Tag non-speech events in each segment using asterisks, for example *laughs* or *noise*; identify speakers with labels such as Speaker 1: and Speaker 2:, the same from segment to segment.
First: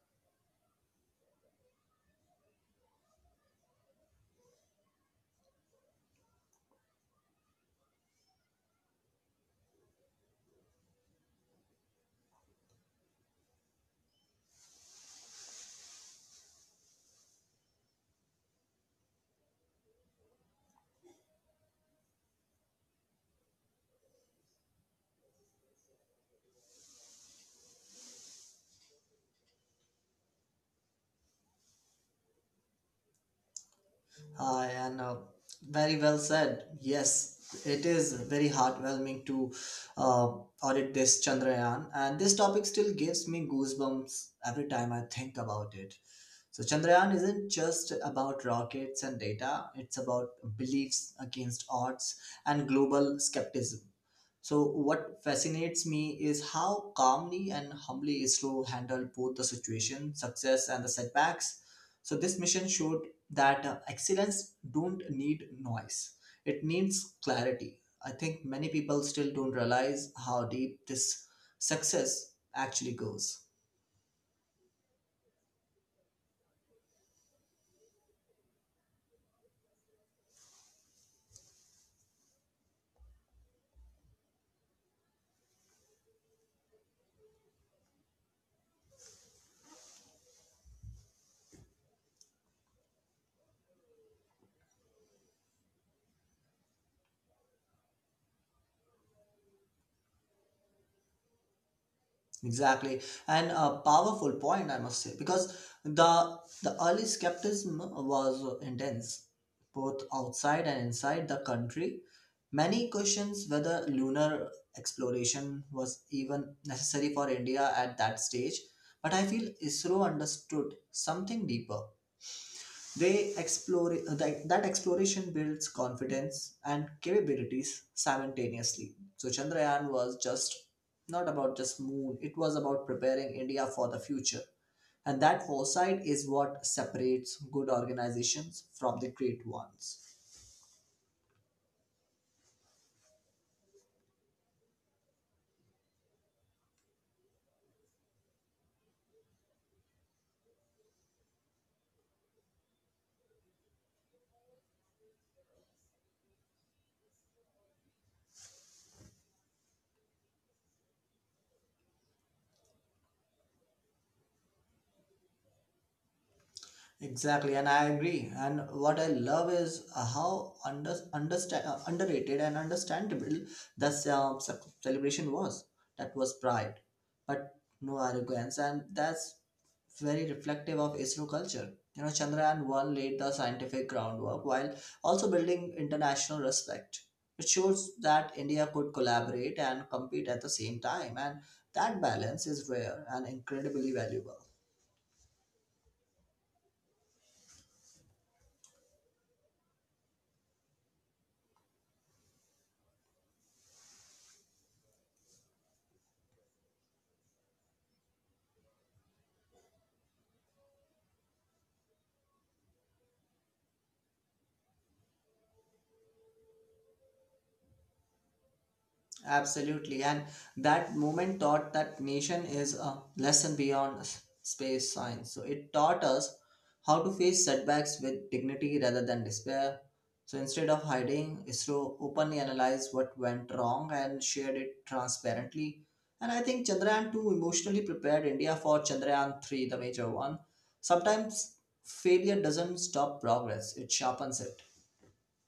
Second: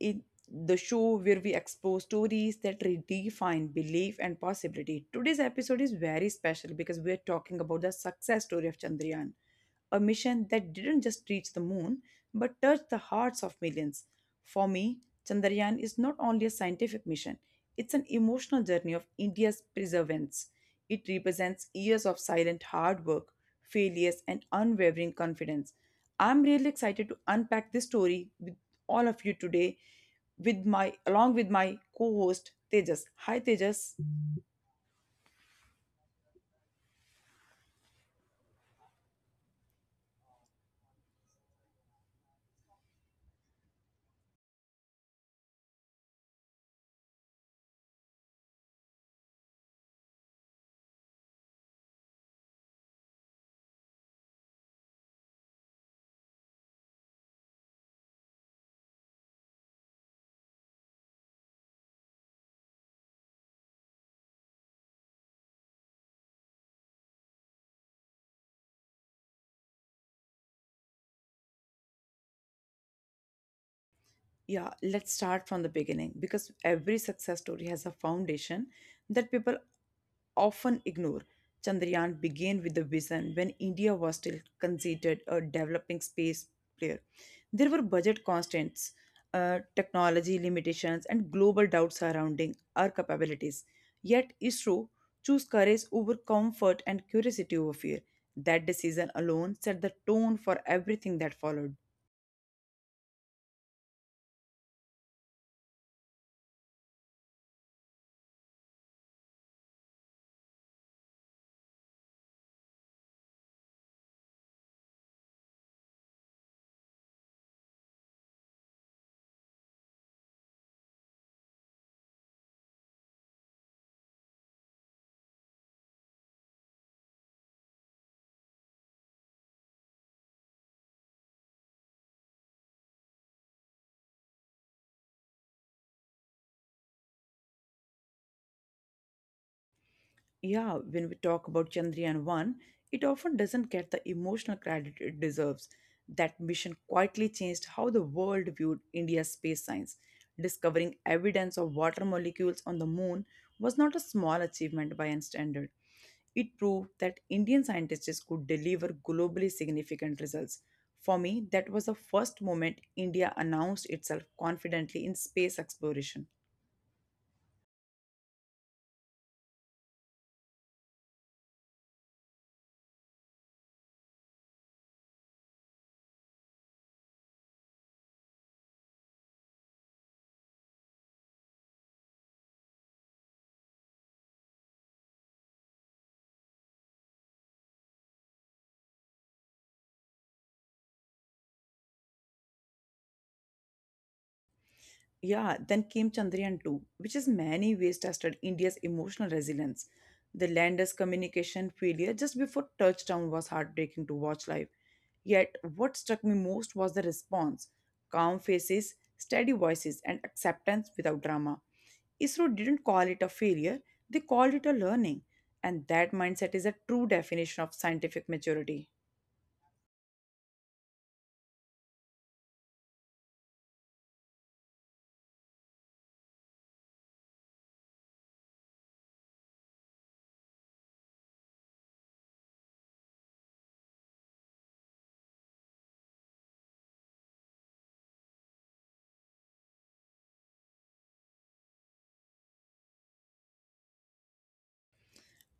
Speaker 1: In the show where we explore stories that redefine belief and possibility, today's episode is very special because we're talking about the success story of Chandrayaan, a mission that didn't just reach the moon but touched the hearts of millions. For me, Chandrayaan is not only a scientific mission, it's an emotional journey of India's perseverance. It represents years of silent hard work, failures, and unwavering confidence. I'm really excited to unpack this story with all of you today with my along with my co-host Tejas. Hi Tejas.
Speaker 2: And very well said. Yes, it is very heartwarming to uh, audit this Chandrayaan, and this topic still gives me goosebumps every time I think about it. So, Chandrayaan isn't just about rockets and data, it's about beliefs against odds and global skepticism. So, what fascinates me is how calmly and humbly Isro handled both the situation, success, and the setbacks. So, this mission showed that excellence don't need noise; it needs clarity. I think many people still don't realize how deep this success actually goes.
Speaker 1: Yeah, let's start from the beginning because every success story has a foundation that people often ignore. Chandrayaan began with a vision when India was still considered a developing space player. There were budget constraints, technology limitations, and global doubts surrounding our capabilities. Yet, ISRO chose courage over comfort and curiosity over fear. That decision alone set the tone for everything that followed.
Speaker 2: Exactly, and a powerful point, I must say, because the the early skepticism was intense, both outside and inside the country. Many questions whether lunar exploration was even necessary for India at that stage, but I feel ISRO understood something deeper. They explore that exploration builds confidence and capabilities simultaneously. So Chandrayaan was just not about just moon, it was about preparing India for the future. And that foresight is what separates good organizations from the great ones.
Speaker 1: Yeah, when we talk about Chandrayaan 1, it often doesn't get the emotional credit it deserves. That mission quietly changed how the world viewed India's space science. Discovering evidence of water molecules on the moon was not a small achievement by any standard. It proved that Indian scientists could deliver globally significant results. For me, that was the first moment India announced itself confidently in space exploration.
Speaker 2: Exactly, and I agree. And what I love is how underrated and understandable the celebration was. That was pride, but no arrogance, and that's very reflective of ISRO culture. You know, Chandrayaan 1 laid the scientific groundwork while also building international respect. It shows that India could collaborate and compete at the same time, and that balance is rare and incredibly valuable.
Speaker 1: Yeah, then came Chandrayaan 2, which in many ways tested India's emotional resilience. The lander's communication failure just before touchdown was heartbreaking to watch live. Yet, what struck me most was the response: calm faces, steady voices, and acceptance without drama. ISRO didn't call it a failure, they called it a learning. And that mindset is a true definition of scientific maturity.
Speaker 2: Absolutely. And that moment taught that nation is a lesson beyond space science. So it taught us how to face setbacks with dignity rather than despair. So instead of hiding, ISRO openly analyzed what went wrong and shared it transparently. And I think Chandrayaan 2 emotionally prepared India for Chandrayaan 3, the major one. Sometimes failure doesn't stop progress, it sharpens it.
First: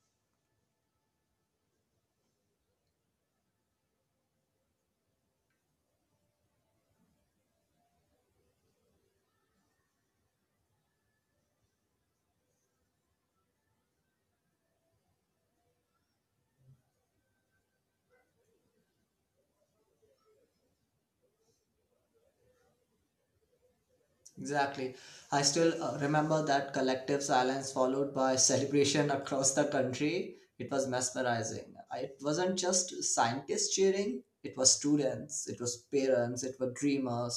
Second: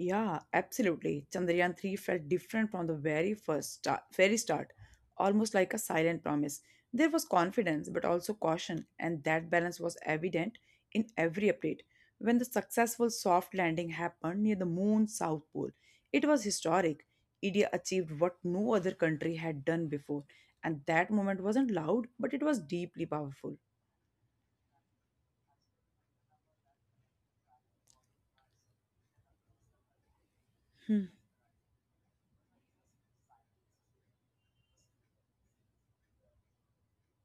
Speaker 1: Yeah, absolutely. Chandrayaan 3 felt different from the very start, almost like a silent promise. There was confidence but also caution, and that balance was evident in every update. When the successful soft landing happened near the moon's south pole, it was historic. India achieved what no other country had done before, and that moment wasn't loud, but it was deeply powerful.
Speaker 2: Exactly. I still remember that collective silence followed by celebration across the country. It was mesmerizing. It wasn't just scientists cheering, it was students, it was parents, it were dreamers.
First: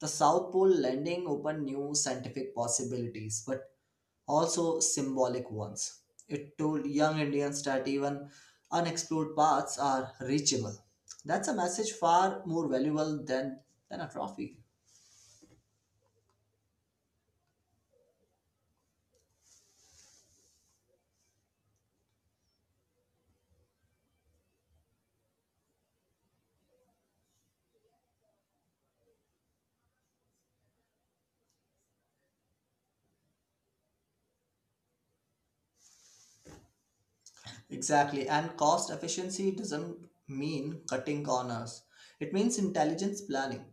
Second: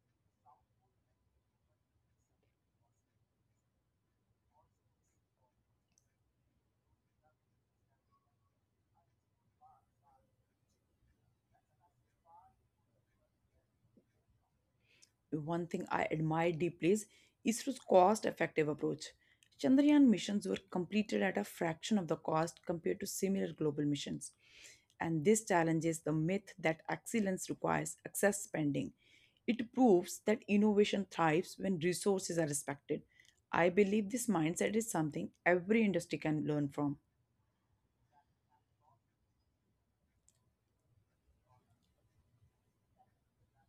Speaker 2: The South Pole landing opened new scientific possibilities, but also symbolic ones. It told young Indians that even unexplored paths are reachable. That's a message far more valuable than a trophy.
Speaker 1: One thing I admire deeply is ISRO's cost effective approach. Chandrayaan missions were completed at a fraction of the cost compared to similar global missions. And this challenges the myth that excellence requires excess spending. It proves that innovation thrives when resources are respected. I believe this mindset is something every industry can learn from.
Speaker 2: Exactly. And cost efficiency doesn't mean cutting corners. It means intelligence planning.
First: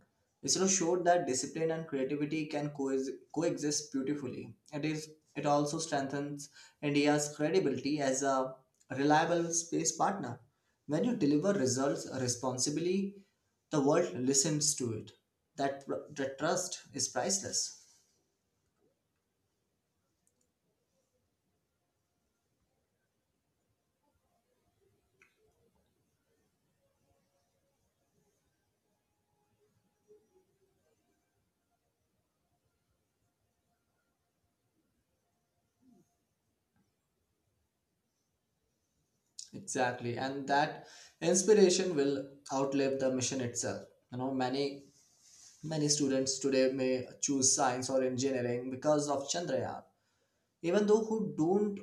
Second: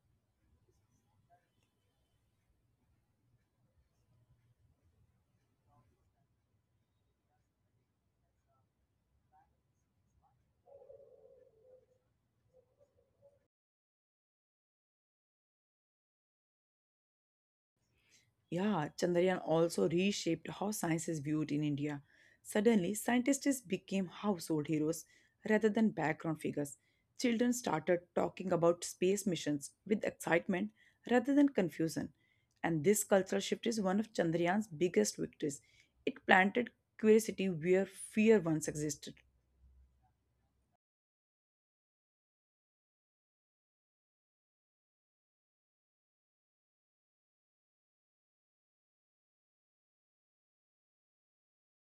Speaker 2: ISRO showed that discipline and creativity can coexist beautifully. It also strengthens India's credibility as a reliable space partner. When you deliver results responsibly, the world listens to it. That trust is priceless.
Speaker 1: Yeah, Chandrayaan also reshaped how science is viewed in India. Suddenly, scientists became household heroes rather than background figures. Children started talking about space missions with excitement rather than confusion. And this cultural shift is one of Chandrayaan's biggest victories. It planted curiosity where fear once existed.
Speaker 2: Exactly. And that inspiration will outlive the mission itself. You know, many Many students today may choose science or engineering because of Chandrayaan, even though who don't,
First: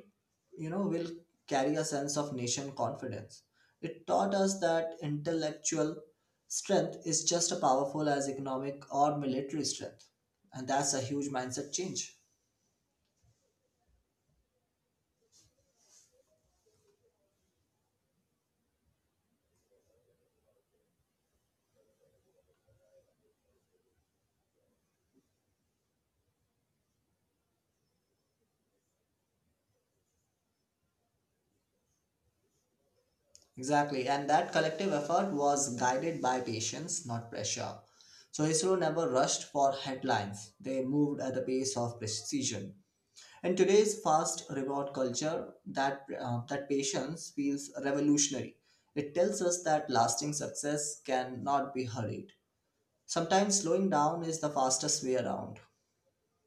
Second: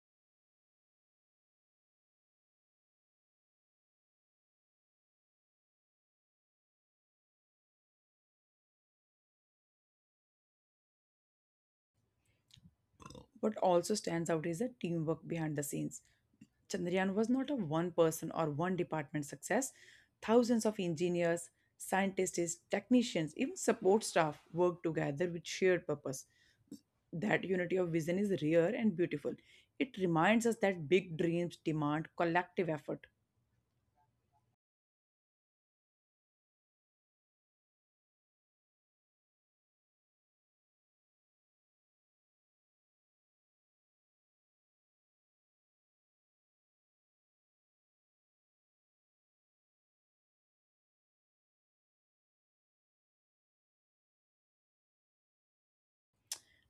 Speaker 2: will carry a sense of nation confidence. It taught us that intellectual strength is just as powerful as economic or military strength. And that's a huge mindset change.
Speaker 1: What also stands out is the teamwork behind the scenes. Chandrayaan was not a one person or one department success. Thousands of engineers, scientists, technicians, even support staff worked together with shared purpose. That unity of vision is rare and beautiful. It reminds us that big dreams demand collective effort.
Speaker 2: Exactly. And that collective effort was guided by patience, not pressure. So ISRO never rushed for headlines. They moved at the pace of precision. And today's fast reward culture, that patience feels revolutionary. It tells us that lasting success cannot be hurried. Sometimes slowing down is the fastest way around.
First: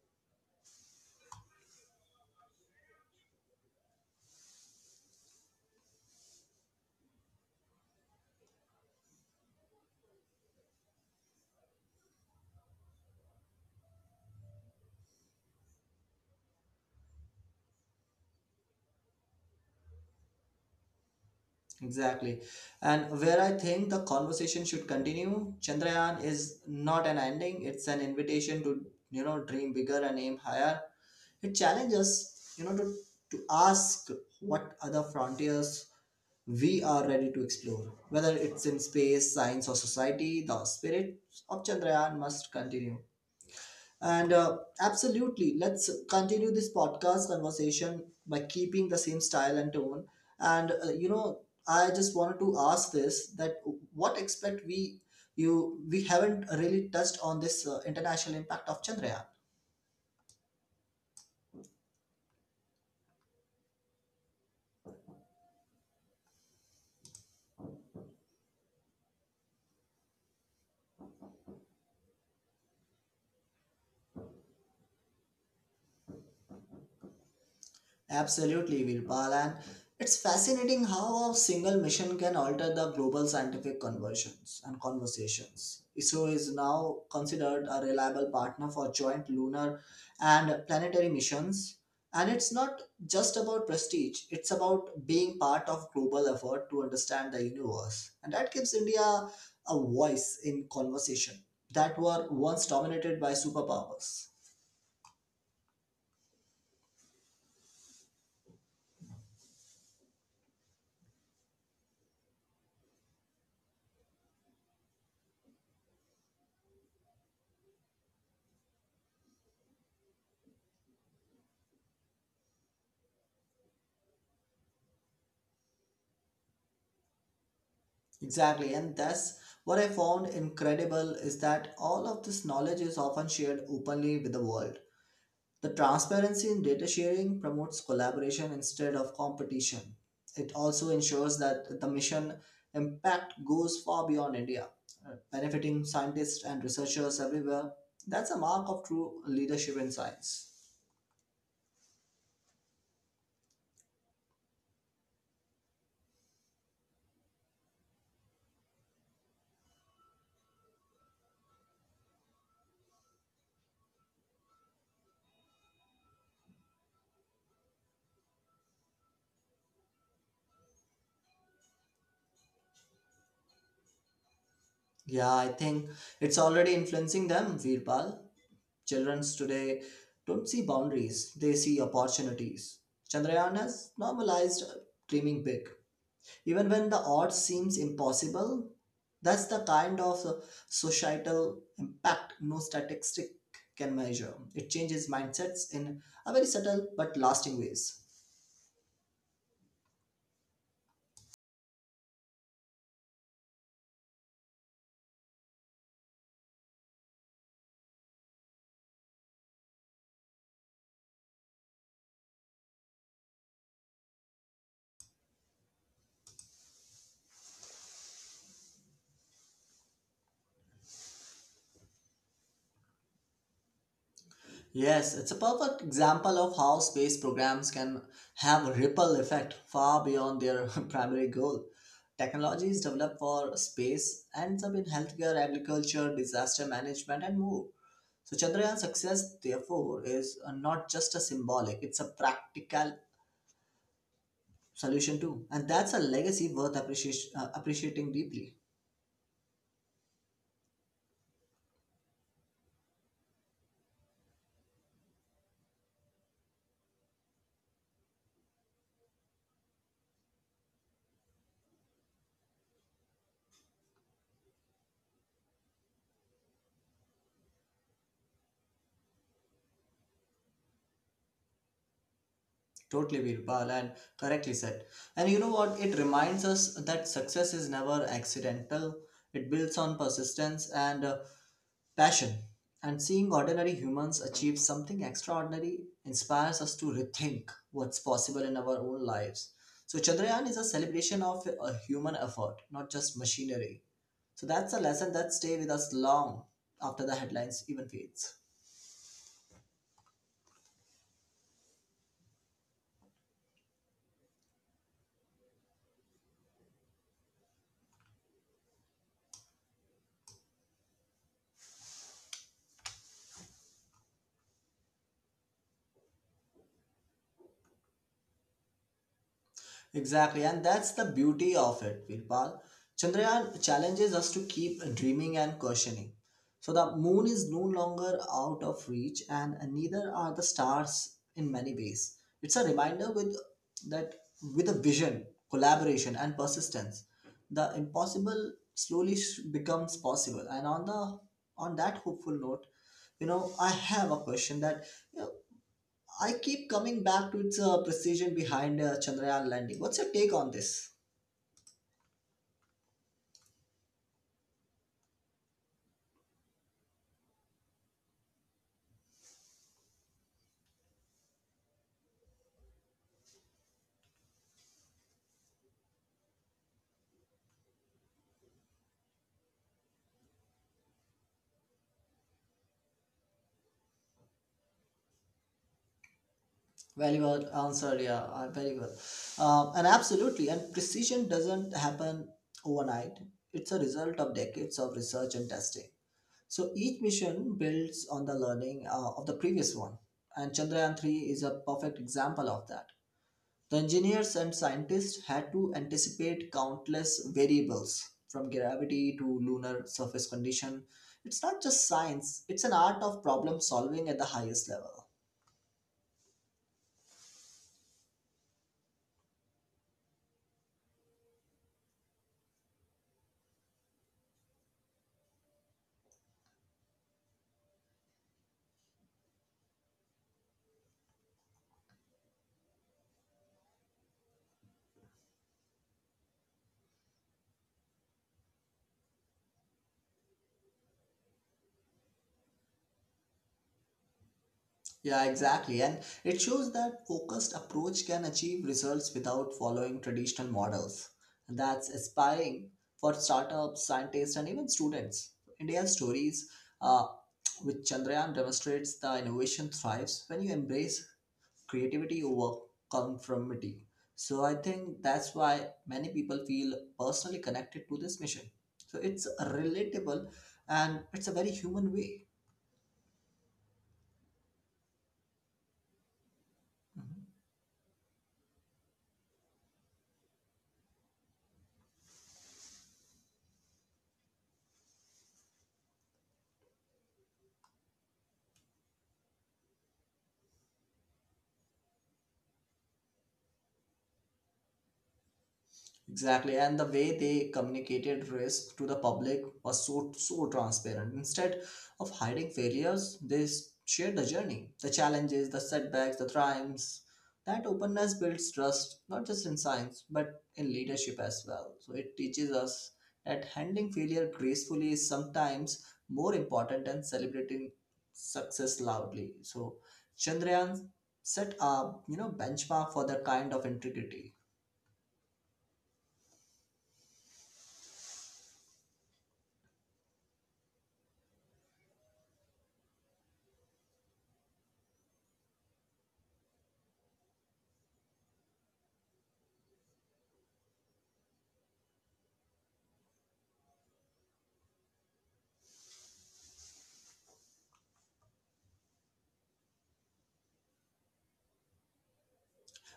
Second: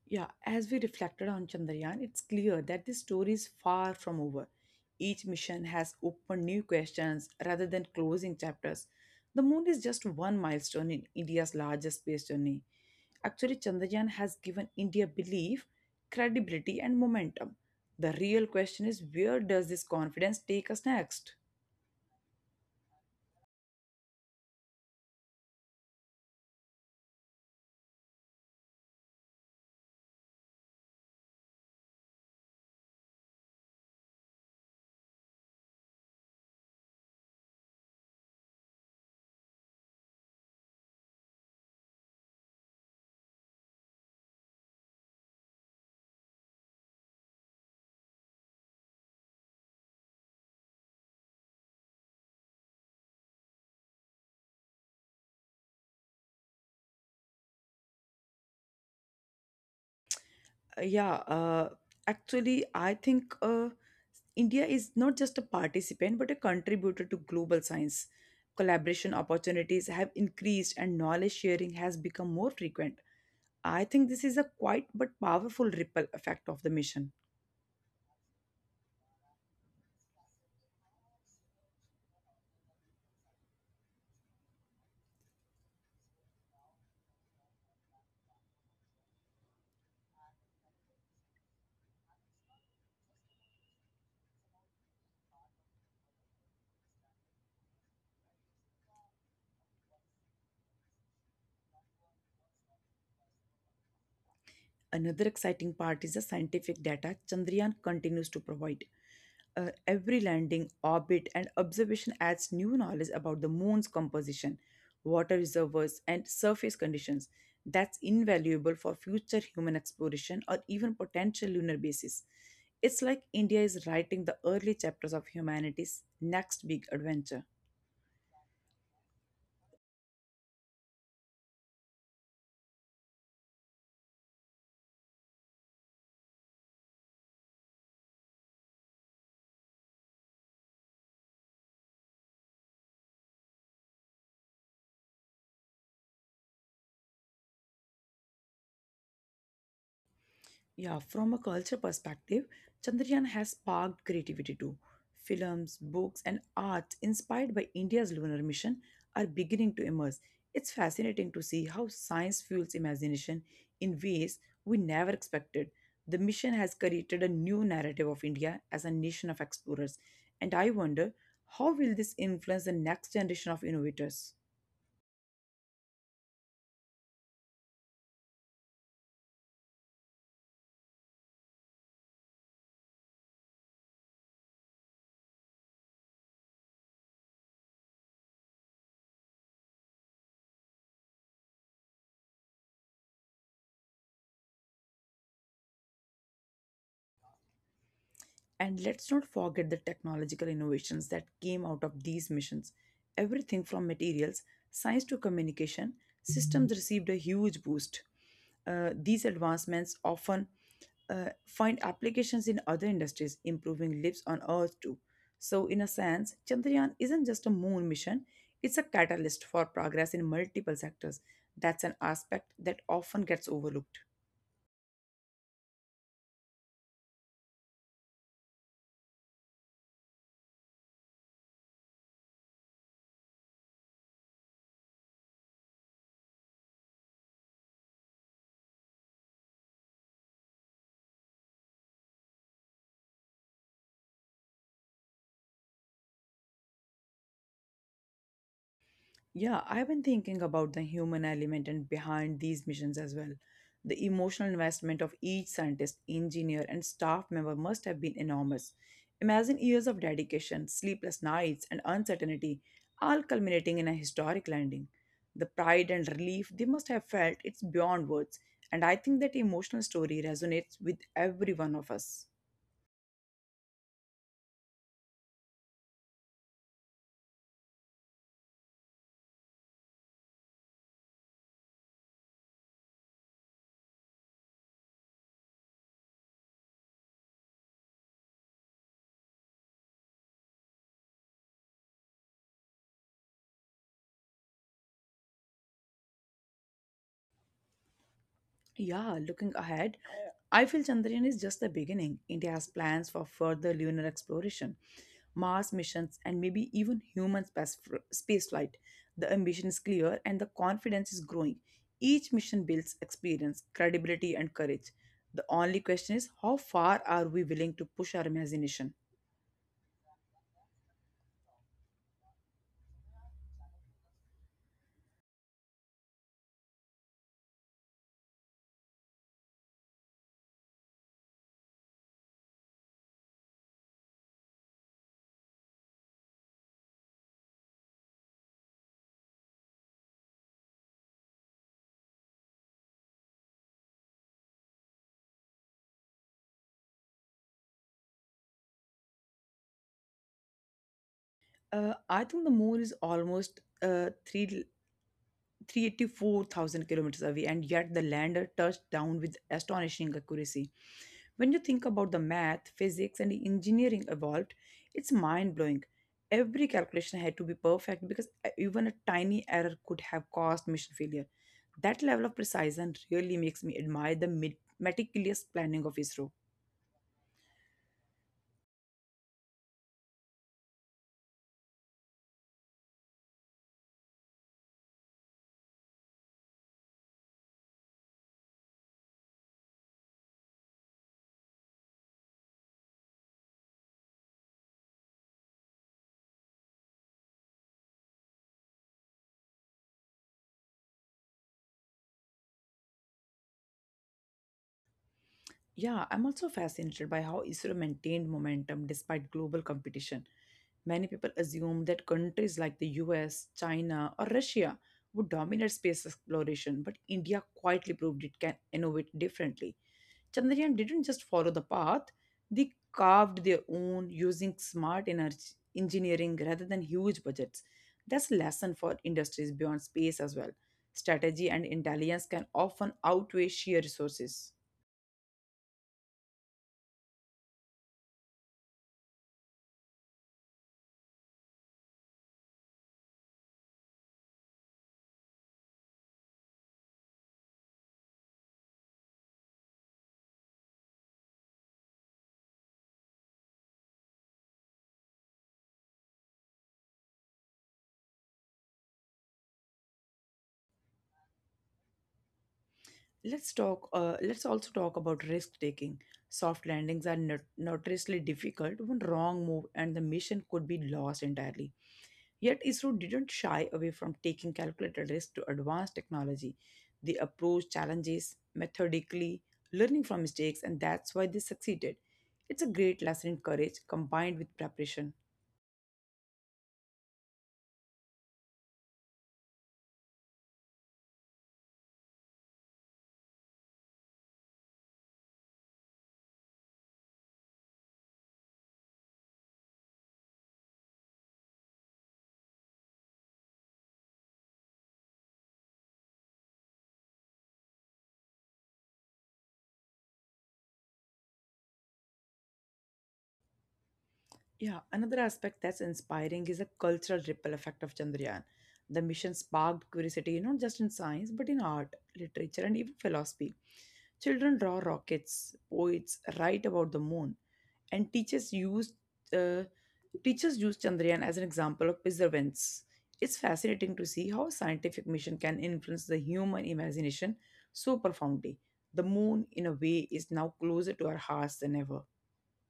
Speaker 1: Yeah, as we reflected on Chandrayaan, it's clear that this story is far from over. Each mission has opened new questions rather than closing chapters. The moon is just one milestone in India's largest space journey. Actually, Chandrayaan has given India belief, credibility, and momentum. The real question is, where does this confidence take us next?
Speaker 2: Exactly. And where I think the conversation should continue, Chandrayaan is not an ending, it's an invitation to, dream bigger and aim higher. It challenges, to ask what other frontiers we are ready to explore. Whether it's in space, science, or society, the spirit of Chandrayaan must continue. And absolutely, let's continue this podcast conversation by keeping the same style and tone. And I just wanted to ask this that what expect we you we haven't really touched on this international impact of Chandrayaan.
Speaker 1: Uh, yeah uh, actually I think india is not just a participant but a contributor to global science. Collaboration opportunities have increased and knowledge sharing has become more frequent. I think this is a quite but powerful ripple effect of the mission.
Speaker 2: Absolutely, Virpal. And it's fascinating how a single mission can alter the global scientific conversions and conversations. ISRO is now considered a reliable partner for joint lunar and planetary missions. And it's not just about prestige, it's about being part of global effort to understand the universe. And that gives India a voice in conversation that were once dominated by superpowers.
Speaker 1: Another exciting part is the scientific data Chandrayaan continues to provide. Every landing, orbit, and observation adds new knowledge about the moon's composition, water reservoirs, and surface conditions. That's invaluable for future human exploration or even potential lunar bases. It's like India is writing the early chapters of humanity's next big adventure.
Speaker 2: Exactly, and that's what I found incredible is that all of this knowledge is often shared openly with the world. The transparency in data sharing promotes collaboration instead of competition. It also ensures that the mission impact goes far beyond India, benefiting scientists and researchers everywhere. That's a mark of true leadership in science.
Speaker 1: Yeah, from a culture perspective, Chandrayaan has sparked creativity too. Films, books, and art inspired by India's lunar mission are beginning to emerge. It's fascinating to see how science fuels imagination in ways we never expected. The mission has created a new narrative of India as a nation of explorers, and I wonder, how will this influence the next generation of innovators?
Speaker 2: Yeah, I think it's already influencing them, Veerpal. Childrens today don't see boundaries, they see opportunities. Chandrayaan has normalized dreaming big. Even when the odds seems impossible, that's the kind of societal impact no statistic can measure. It changes mindsets in a very subtle but lasting ways.
Speaker 1: And let's not forget the technological innovations that came out of these missions. Everything from materials science to communication systems received a huge boost. These advancements often find applications in other industries, improving lives on Earth too. So, in a sense, Chandrayaan isn't just a moon mission, it's a catalyst for progress in multiple sectors. That's an aspect that often gets overlooked.
Speaker 2: Yes, it's a perfect example of how space programs can have a ripple effect far beyond their *laughs* primary goal. Technologies developed for space ends up in healthcare, agriculture, disaster management, and more. So Chandrayaan's success, therefore, is not just a symbolic; it's a practical solution too, and that's a legacy worth appreciating deeply.
Speaker 1: Yeah, I've been thinking about the human element and behind these missions as well. The emotional investment of each scientist, engineer, and staff member must have been enormous. Imagine years of dedication, sleepless nights, and uncertainty, all culminating in a historic landing. The pride and relief they must have felt, it's beyond words. And I think that emotional story resonates with every one of us.
Speaker 2: Totally, Virpal, and correctly said. And you know what? It reminds us that success is never accidental. It builds on persistence and passion. And seeing ordinary humans achieve something extraordinary inspires us to rethink what's possible in our own lives. So, Chandrayaan is a celebration of a human effort, not just machinery. So, that's a lesson that stays with us long after the headlines even fades.
Speaker 1: Yeah, looking ahead, I feel Chandrayaan is just the beginning. India has plans for further lunar exploration, Mars missions, and maybe even human space spaceflight. The ambition is clear and the confidence is growing. Each mission builds experience, credibility, and courage. The only question is, how far are we willing to push our imagination?
Speaker 2: Exactly, and that's the beauty of it, Virpal. Chandrayaan challenges us to keep dreaming and questioning. So the moon is no longer out of reach, and neither are the stars in many ways. It's a reminder that with a vision, collaboration, and persistence, the impossible slowly becomes possible. And on the on that hopeful note, I have a question that you know, I keep coming back to its precision behind Chandrayaan landing. What's your take on this?
Speaker 1: I think the moon is almost 384,000 kilometers away, and yet the lander touched down with astonishing accuracy. When you think about the math, physics, and engineering evolved, it's mind blowing. Every calculation had to be perfect because even a tiny error could have caused mission failure. That level of precision really makes me admire the meticulous planning of ISRO.
Speaker 2: Very well answered. Yeah, very well. And absolutely, and precision doesn't happen overnight. It's a result of decades of research and testing. So each mission builds on the learning of the previous one, and Chandrayaan three is a perfect example of that. The engineers and scientists had to anticipate countless variables from gravity to lunar surface condition. It's not just science, it's an art of problem solving at the highest level.
Speaker 1: Yeah, I'm also fascinated by how Israel maintained momentum despite global competition. Many people assume that countries like the US, China, or Russia would dominate space exploration, but India quietly proved it can innovate differently. Chandrayaan didn't just follow the path, they carved their own using smart energy engineering rather than huge budgets. That's a lesson for industries beyond space as well. Strategy and intelligence can often outweigh sheer resources.
Speaker 2: Yeah, exactly. And it shows that focused approach can achieve results without following traditional models. And that's inspiring for startups, scientists, and even students. India's stories uh, with Chandrayaan demonstrates the innovation thrives when you embrace creativity over conformity. So I think that's why many people feel personally connected to this mission. So it's relatable and it's a very human way.
Speaker 1: Let's also talk about risk taking. Soft
Speaker 2: Mhm.
Speaker 1: landings are notoriously difficult. One wrong move and the mission could be lost entirely. Yet ISRO didn't shy away from taking calculated risks to advance technology. They approached challenges methodically, learning from mistakes, and that's why they succeeded. It's a great lesson in courage combined with preparation.
Speaker 2: Exactly, and the way they communicated risk to the public was so transparent. Instead of hiding failures, they shared the journey, the challenges, the setbacks, the triumphs. That openness builds trust, not just in science, but in leadership as well. So it teaches us that handling failure gracefully is sometimes more important than celebrating success loudly. So Chandrayaan set a benchmark for that kind of integrity.
Speaker 1: Yeah, another aspect that's inspiring is the cultural ripple effect of Chandrayaan. The mission sparked curiosity not just in science but in art, literature, and even philosophy. Children draw rockets, poets write about the moon, and uh, teachers use Chandrayaan as an example of perseverance. It's fascinating to see how a scientific mission can influence the human imagination so profoundly. The moon, in a way, is now closer to our hearts than ever.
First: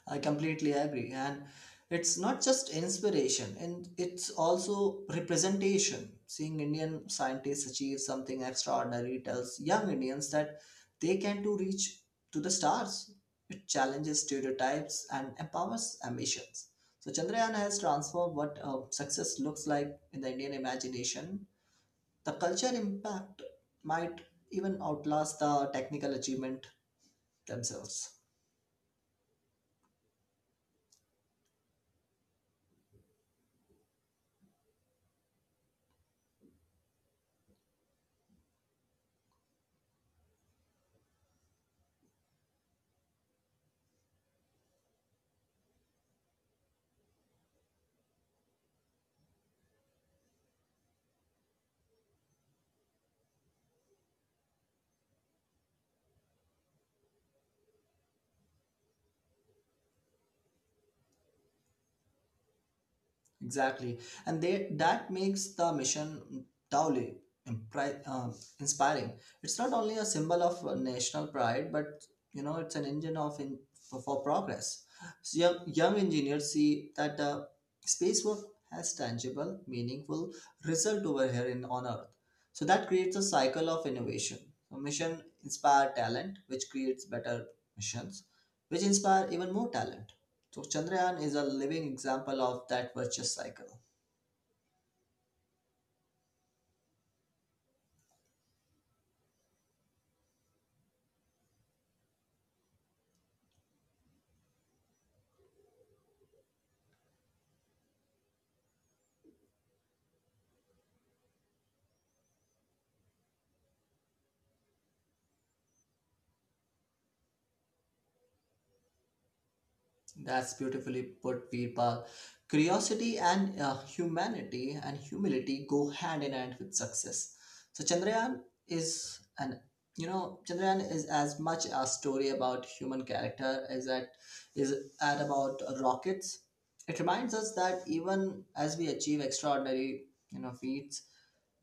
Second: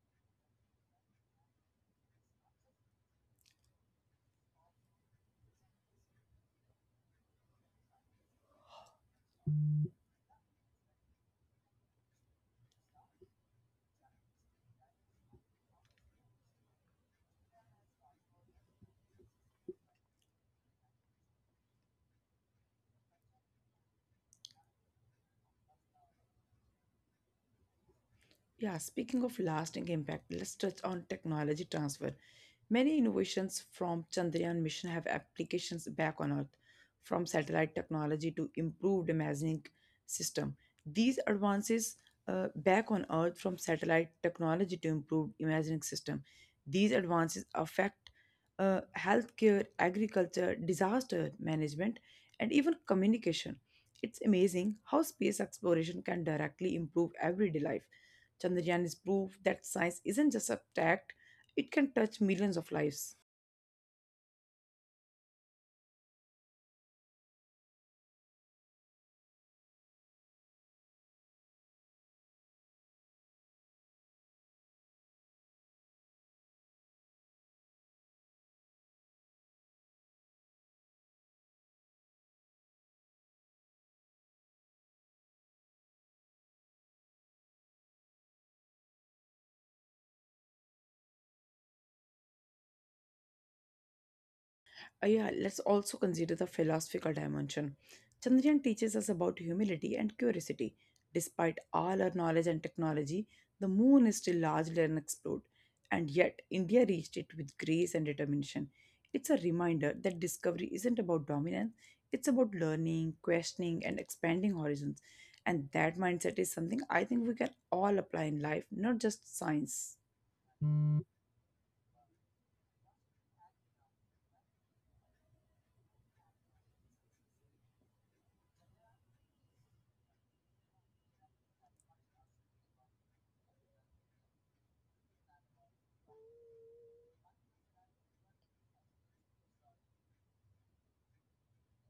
Speaker 2: I completely agree. And it's not just inspiration, and it's also representation. Seeing Indian scientists achieve something extraordinary tells young Indians that they can too reach to the stars. It challenges stereotypes and empowers ambitions. So Chandrayaan has transformed what success looks like in the Indian imagination. The culture impact might even outlast the technical achievement themselves.
Speaker 1: Yeah, speaking of lasting impact, let's touch on technology transfer. Many innovations from Chandrayaan mission have applications back on Earth, from satellite technology to improved imaging system. These advances back on Earth from satellite technology to improved imaging system. These advances affect healthcare, agriculture, disaster management, and even communication. It's amazing how space exploration can directly improve everyday life. Chandrayaan is proof that science isn't just abstract, it can touch millions of lives.
Speaker 2: Exactly, and they that makes the mission doubly impri- um, inspiring. It's not only a symbol of national pride, but it's an engine for progress. So young engineers see that the space work has tangible, meaningful result over here in on Earth. So that creates a cycle of innovation. A mission inspire talent, which creates better missions, which inspire even more talent so Chandrayaan is a living example of that virtuous cycle.
Speaker 1: Yeah, let's also consider the philosophical dimension. Chandrayaan teaches us about humility and curiosity. Despite all our knowledge and technology, the moon is still largely unexplored, and yet India reached it with grace and determination. It's a reminder that discovery isn't about dominance, it's about learning, questioning, and expanding horizons. And that mindset is something I think we can all apply in life, not just science.
Speaker 2: That's beautifully put, Veerpal. Curiosity and humanity and humility go hand in hand with success. So Chandrayaan is an you know Chandrayaan is as much a story about human character as that is at about rockets. It reminds us that even as we achieve extraordinary feats,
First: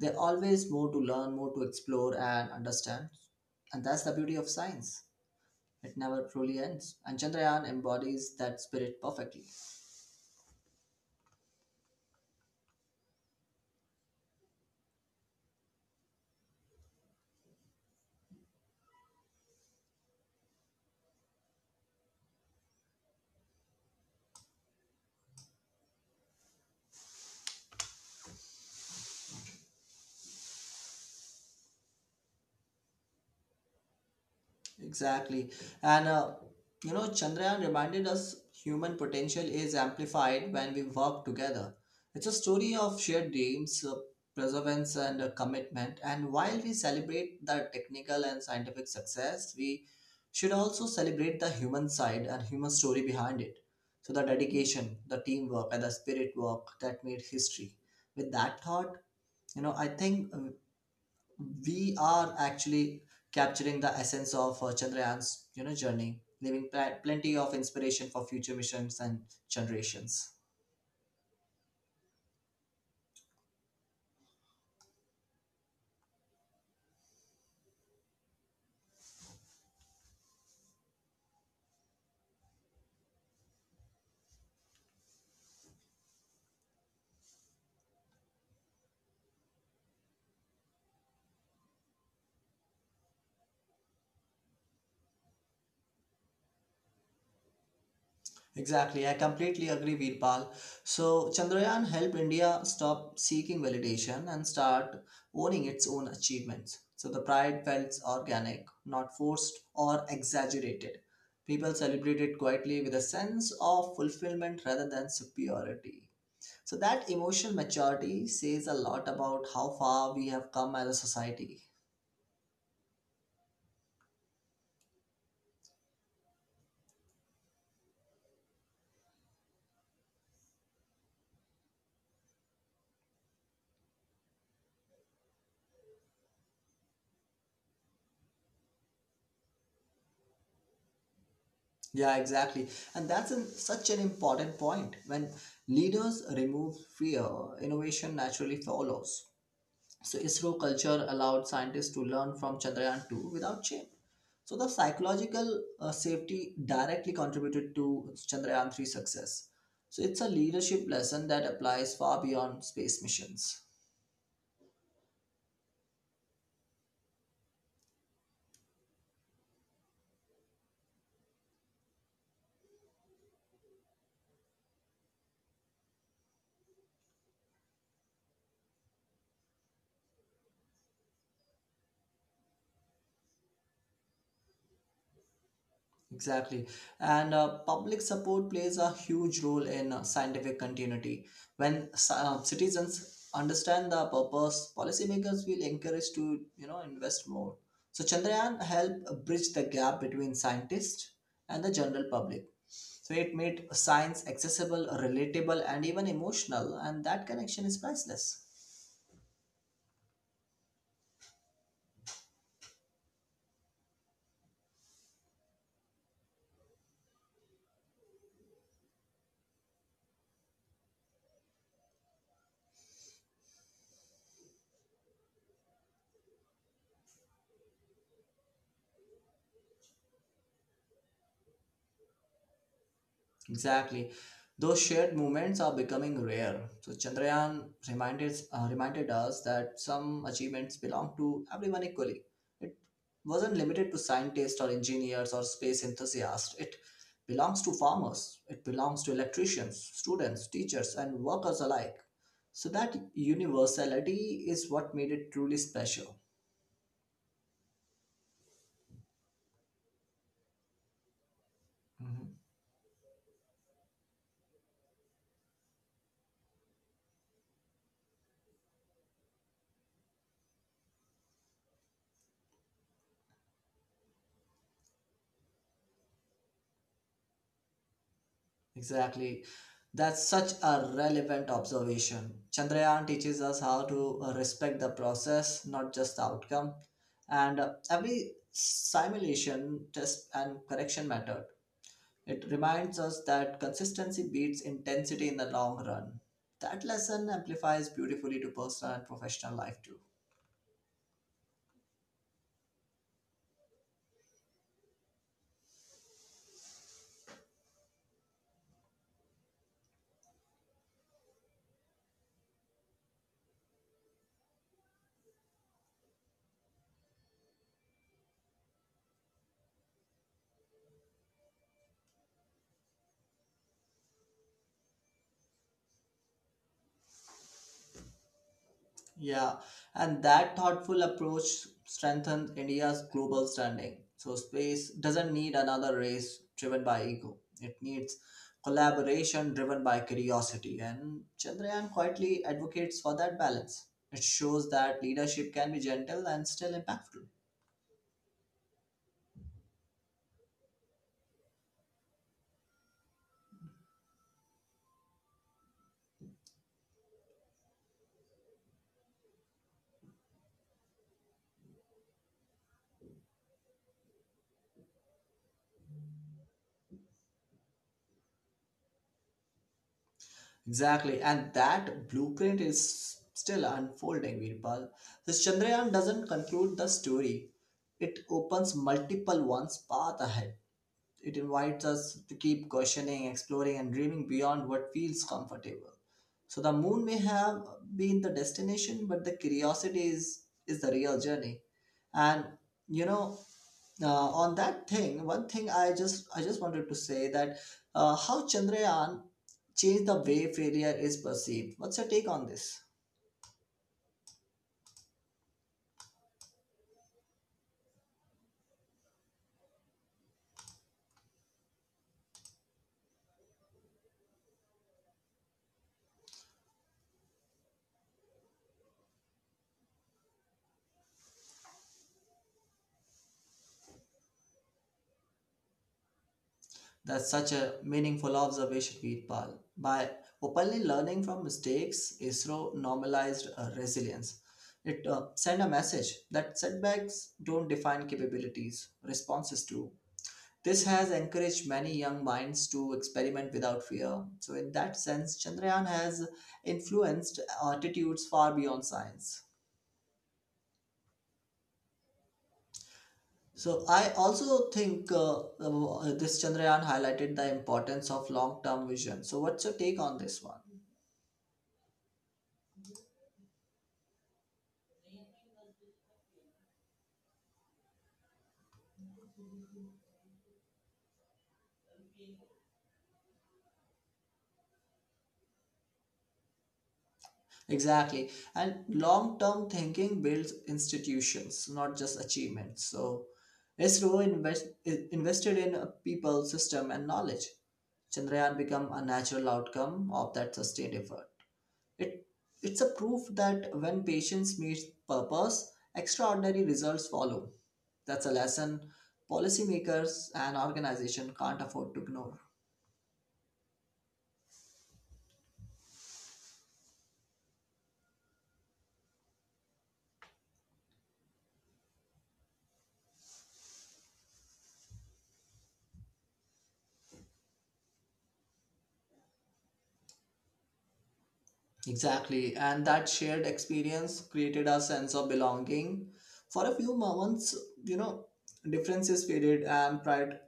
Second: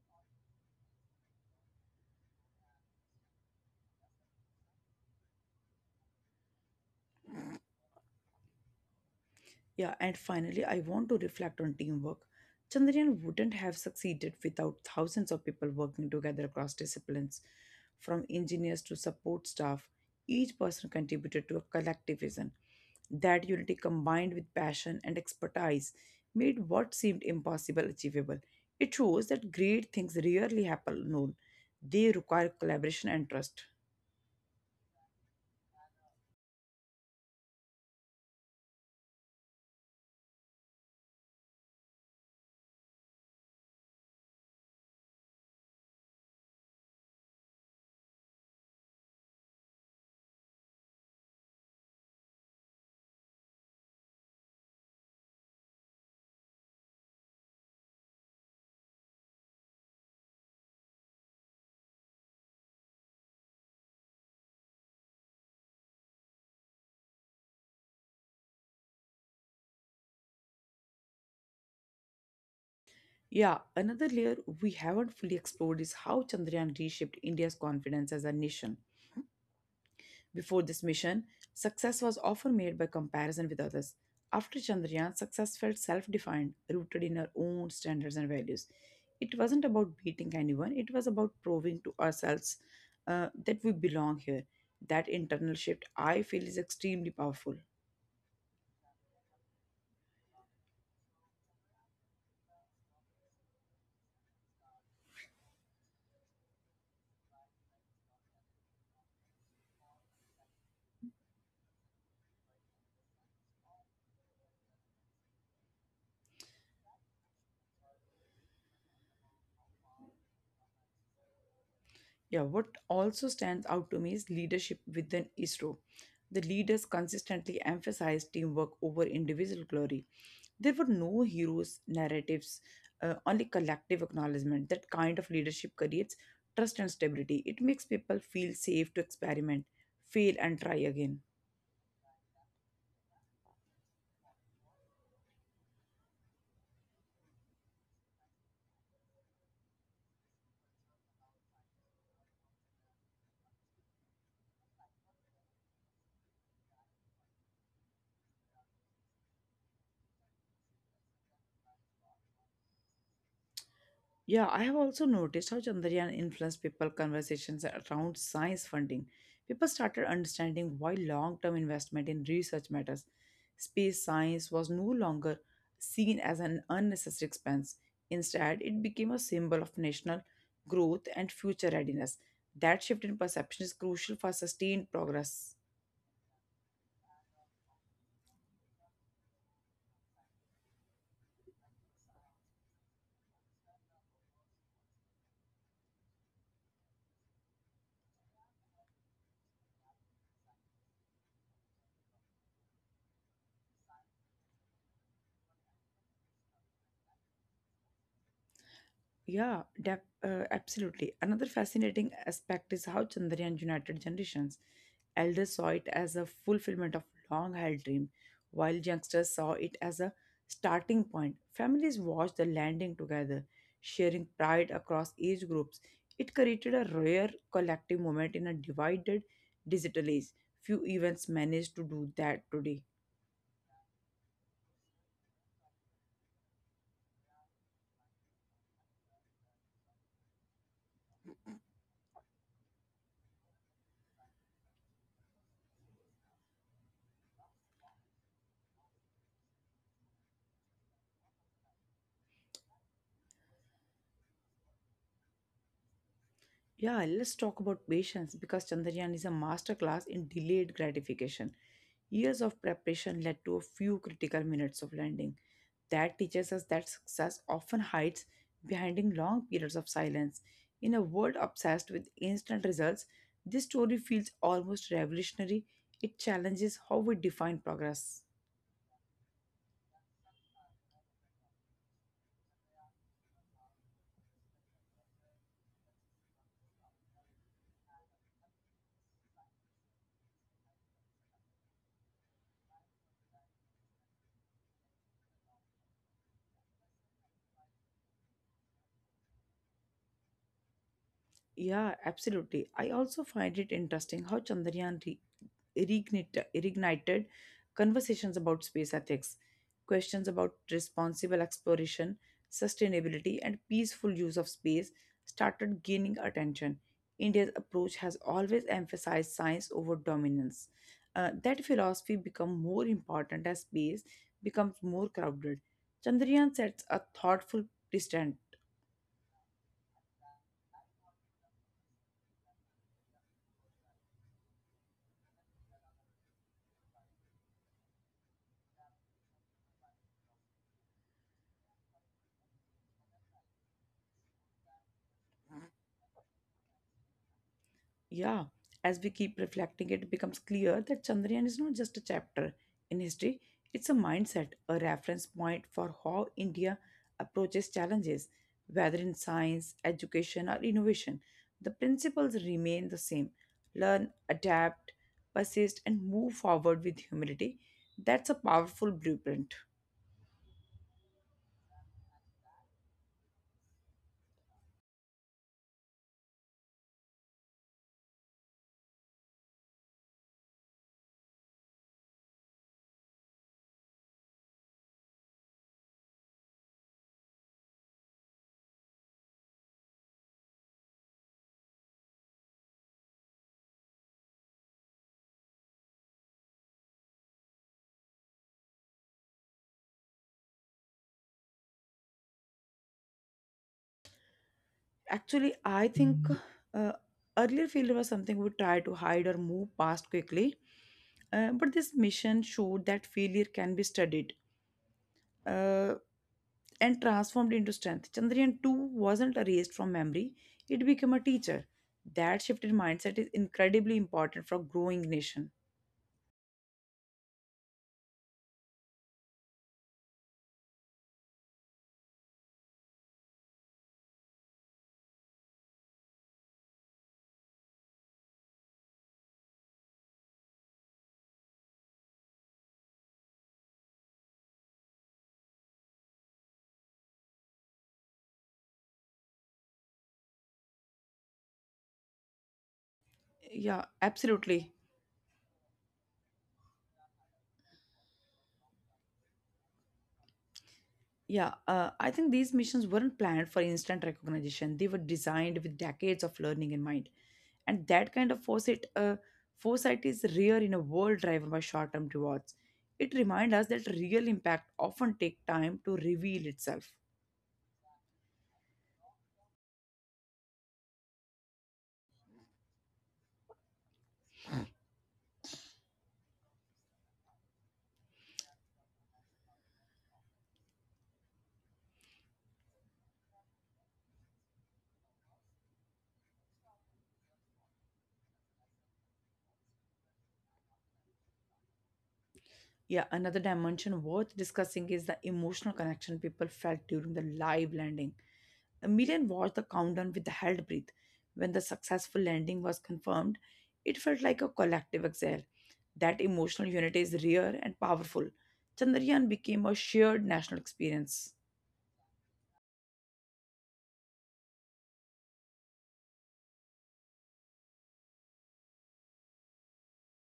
Speaker 2: there always more to learn, more to explore and understand, and that's the beauty of science. It never truly ends. And Chandrayaan embodies that spirit perfectly.
Speaker 1: Yeah, and finally, I want to reflect on teamwork. Chandrayaan wouldn't have succeeded without thousands of people working together across disciplines, from engineers to support staff. Each person contributed to a collective vision. That unity combined with passion and expertise made what seemed impossible achievable. It shows that great things rarely happen alone, they require collaboration and trust.
Speaker 2: Exactly. And Chandrayaan reminded us human potential is amplified when we work together. It's a story of shared dreams, perseverance, and commitment. And while we celebrate the technical and scientific success, we should also celebrate the human side and human story behind it. So the dedication, the teamwork, and the spirit work that made history. With that thought, I think we are actually capturing the essence of Chandrayaan's journey, leaving plenty of inspiration for future missions and
Speaker 1: Yeah, another layer
Speaker 2: generations.
Speaker 1: we haven't fully explored is how Chandrayaan reshaped India's confidence as a nation. Before this mission, success was often made by comparison with others. After Chandrayaan, success felt self defined, rooted in our own standards and values. It wasn't about beating anyone, it was about proving to ourselves that we belong here. That internal shift, I feel, is extremely powerful.
Speaker 2: Exactly, I completely agree, Veerpal. So Chandrayaan helped India stop seeking validation and start owning its own achievements. So the pride felt organic, not forced or exaggerated. People celebrated quietly with a sense of fulfillment rather than superiority. So that emotional maturity says a lot about how far we have come as a society.
Speaker 1: Yeah, what also stands out to me is leadership within ISRO. The leaders consistently emphasized teamwork over individual glory. There were no heroes, narratives, only collective acknowledgement. That kind of leadership creates trust and stability. It makes people feel safe to experiment, fail, and try again.
Speaker 2: Yeah, exactly. Such an important point. When leaders remove fear, innovation naturally follows. So ISRO culture allowed scientists to learn from Chandrayaan 2 without shame. So the psychological safety directly contributed to Chandrayaan 3 success. So it's a leadership lesson that applies far beyond space missions.
Speaker 1: Yeah, I have also noticed how Chandrayaan influenced people conversations around science funding. People started understanding why long-term investment in research matters. Space science was no longer seen as an unnecessary expense. Instead, it became a symbol of national growth and future readiness. That shift in perception is crucial for sustained progress.
Speaker 2: Exactly. And public support plays a huge role in scientific continuity. When citizens understand the purpose, policymakers will encourage to, you know, invest more. So Chandrayaan helped bridge the gap between scientists and the general public. So it made science accessible, relatable, and even emotional, and that connection is priceless.
Speaker 1: Absolutely. Another fascinating aspect is how Chandrayaan united generations. Elders saw it as a fulfillment of long-held dream, while youngsters saw it as a starting point. Families watched the landing together, sharing pride across age groups. It created a rare collective moment in a divided digital age. Few events manage to do that today.
Speaker 2: Exactly. Those shared moments are becoming rare. So Chandrayaan reminded us that some achievements belong to everyone equally. It wasn't limited to scientists or engineers or space enthusiasts. It belongs to farmers. It belongs to electricians, students, teachers, and workers alike. So that universality is what made it truly special.
Speaker 1: Yeah, let's talk about patience because Chandrayaan is a masterclass in delayed gratification.
Speaker 2: Mhm.
Speaker 1: Years of preparation led to a few critical minutes of landing. That teaches us that success often hides behind long periods of silence. In a world obsessed with instant results, this story feels almost revolutionary. It challenges how we define progress.
Speaker 2: Exactly. That's such a relevant observation. Chandrayaan teaches us how to respect the process, not just the outcome. And every simulation, test, and correction method, it reminds us that consistency beats intensity in the long run. That lesson amplifies beautifully to personal and professional life too.
Speaker 1: Yeah, absolutely. I also find it interesting how reignited conversations about space ethics, questions about responsible exploration, sustainability, and peaceful use of space started gaining attention. India's approach has always emphasized science over dominance. That philosophy become more important as space becomes more crowded. Chandrayaan sets a thoughtful precedent.
Speaker 2: Yeah, and that thoughtful approach strengthens India's global standing. So space doesn't need another race driven by ego. It needs collaboration driven by curiosity. And Chandrayaan quietly advocates for that balance. It shows that leadership can
Speaker 1: 嗯
Speaker 2: be gentle and still impactful.
Speaker 1: Yeah, as we keep reflecting, it becomes clear that Chandrayaan is not just a chapter in history, it's a mindset, a reference point for how India approaches challenges, whether in science, education, or innovation. The principles remain the same learn, adapt, persist, and move forward with humility. That's a powerful blueprint.
Speaker 2: Exactly, and that blueprint is still unfolding, Virpal. This Chandrayaan doesn't conclude the story. It opens multiple ones path ahead. It invites us to keep questioning, exploring, and dreaming beyond what feels comfortable. So the moon may have been the destination, but the curiosity is the real journey. And you know, uh, on that thing, one thing I just wanted to say that how Chandrayaan changed the way failure is perceived. What's your take on this?
Speaker 1: Actually, I think uh, earlier failure was something we try to hide or move past quickly. But this mission showed that failure can be studied uh, and transformed into strength. Chandrayaan 2 wasn't erased from memory, it became a teacher. That shift in mindset is incredibly important for growing nation.
Speaker 2: That's such a meaningful observation, Veerpal. By openly learning from mistakes, ISRO normalized resilience. It sent a message that setbacks don't define capabilities, responses do. This has encouraged many young minds to experiment without fear. So, in that sense, Chandrayaan has influenced attitudes far beyond science.
Speaker 1: Yeah,
Speaker 2: So I
Speaker 1: absolutely.
Speaker 2: also think this Chandrayaan highlighted the importance of long-term vision. So what's your take on this one?
Speaker 1: Yeah, I think these missions weren't planned for instant recognition. They were designed with decades of learning in mind, and that kind of foresight is rare in a world driven by short-term rewards. It reminds us that real impact often take time to reveal itself.
Speaker 2: Exactly. And long term thinking builds institutions, not just achievements. So, ISRO invested in a people, system, and knowledge. Chandrayaan became a natural outcome of that sustained effort. It, it's a proof that when patience meets purpose, extraordinary results follow. That's a lesson policymakers and organizations can't afford to ignore.
Speaker 1: Yeah, another dimension worth discussing is the emotional connection people felt during the live landing. The Million watched the countdown with held breath. When the successful landing was confirmed, it felt like a collective exhale. That emotional unity is rare and powerful. Chandrayaan became a shared national experience.
Speaker 2: Exactly, and that shared experience created a sense of belonging. For a few moments, you know, differences faded and pride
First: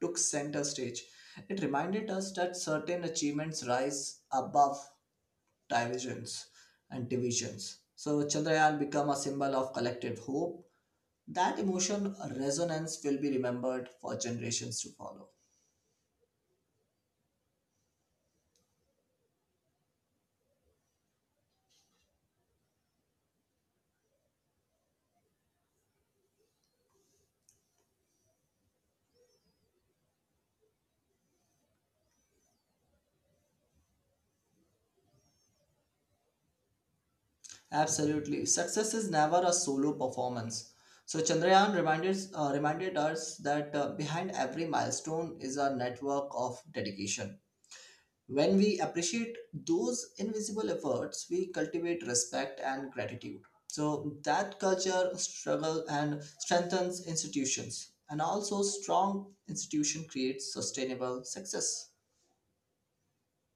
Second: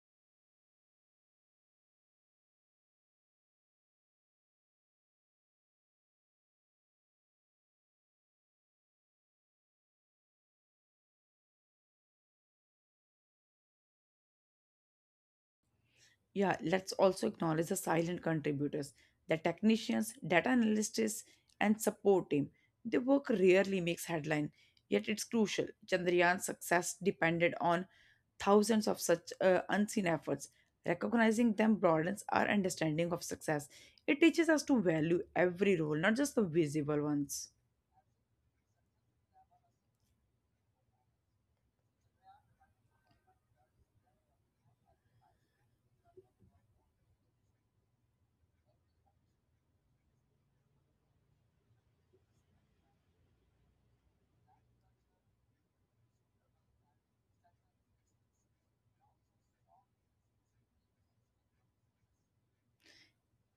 Speaker 2: took center stage. It reminded us that certain achievements rise above divisions and divisions. So Chandrayaan became a symbol of collective hope. That emotion resonance will be remembered for generations to follow.
Speaker 1: Yeah, let's also acknowledge the silent contributors, the technicians, data analysts, and support team. Their work rarely makes headline, yet it's crucial. Chandrayaan's success depended on thousands of such unseen efforts. Recognizing them broadens our understanding of success. It teaches us to value every role, not just the visible ones.
Speaker 2: Absolutely. Success is never a solo performance. So Chandrayaan reminded us that behind every milestone is a network of dedication. When we appreciate those invisible efforts, we cultivate respect and gratitude. So that culture struggle and strengthens institutions and also strong institution creates sustainable success.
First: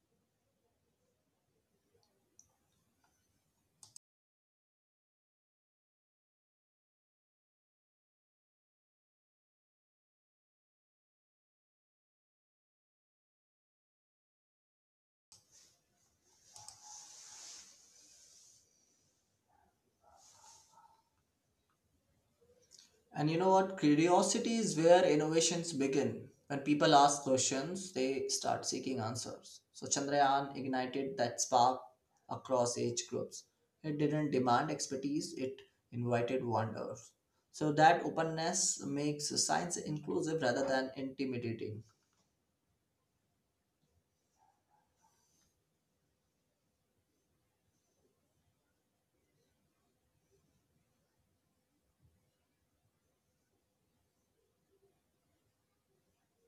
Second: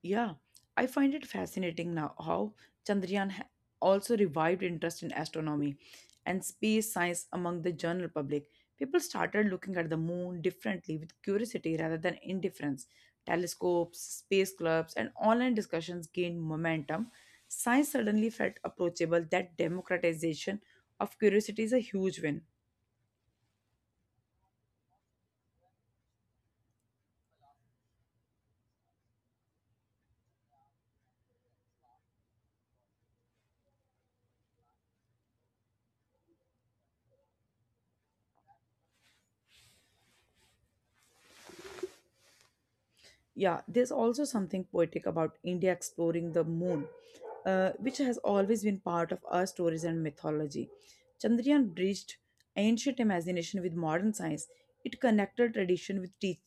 Speaker 1: Yeah, I find it fascinating now how Chandrayaan ha- also revived interest in astronomy and space science among the general public. People started looking at the moon differently with curiosity rather than indifference. Telescopes, space clubs, and online discussions gained momentum. Science suddenly felt approachable. That democratization of curiosity is a huge win.
Speaker 2: And you know what? Curiosity is where innovations begin. When people ask questions, they start seeking answers. So Chandrayaan ignited that spark across age groups. It didn't demand expertise, it invited wonders. So that openness makes science inclusive rather than intimidating.
Speaker 1: Yeah, there's also something poetic about India exploring the moon, which has always been part of our stories and mythology. Chandrayaan bridged ancient imagination with modern science. It connected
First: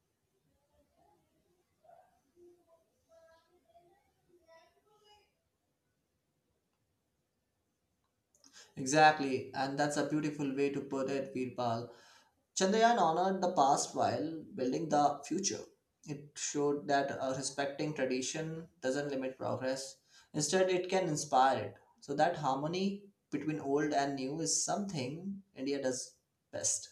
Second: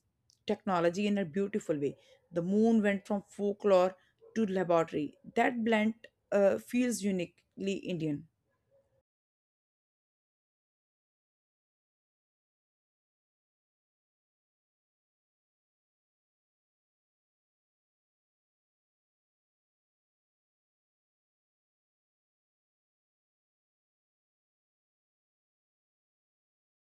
Speaker 1: technology in a beautiful way. The moon went from folklore to laboratory. That blend feels uniquely Indian.
Speaker 2: Exactly, and that's a beautiful way to put it, Veerpal. Chandrayaan honored the past while building the future. It showed that respecting tradition doesn't limit progress, instead, it can inspire it. So, that harmony between old and new is something India does best.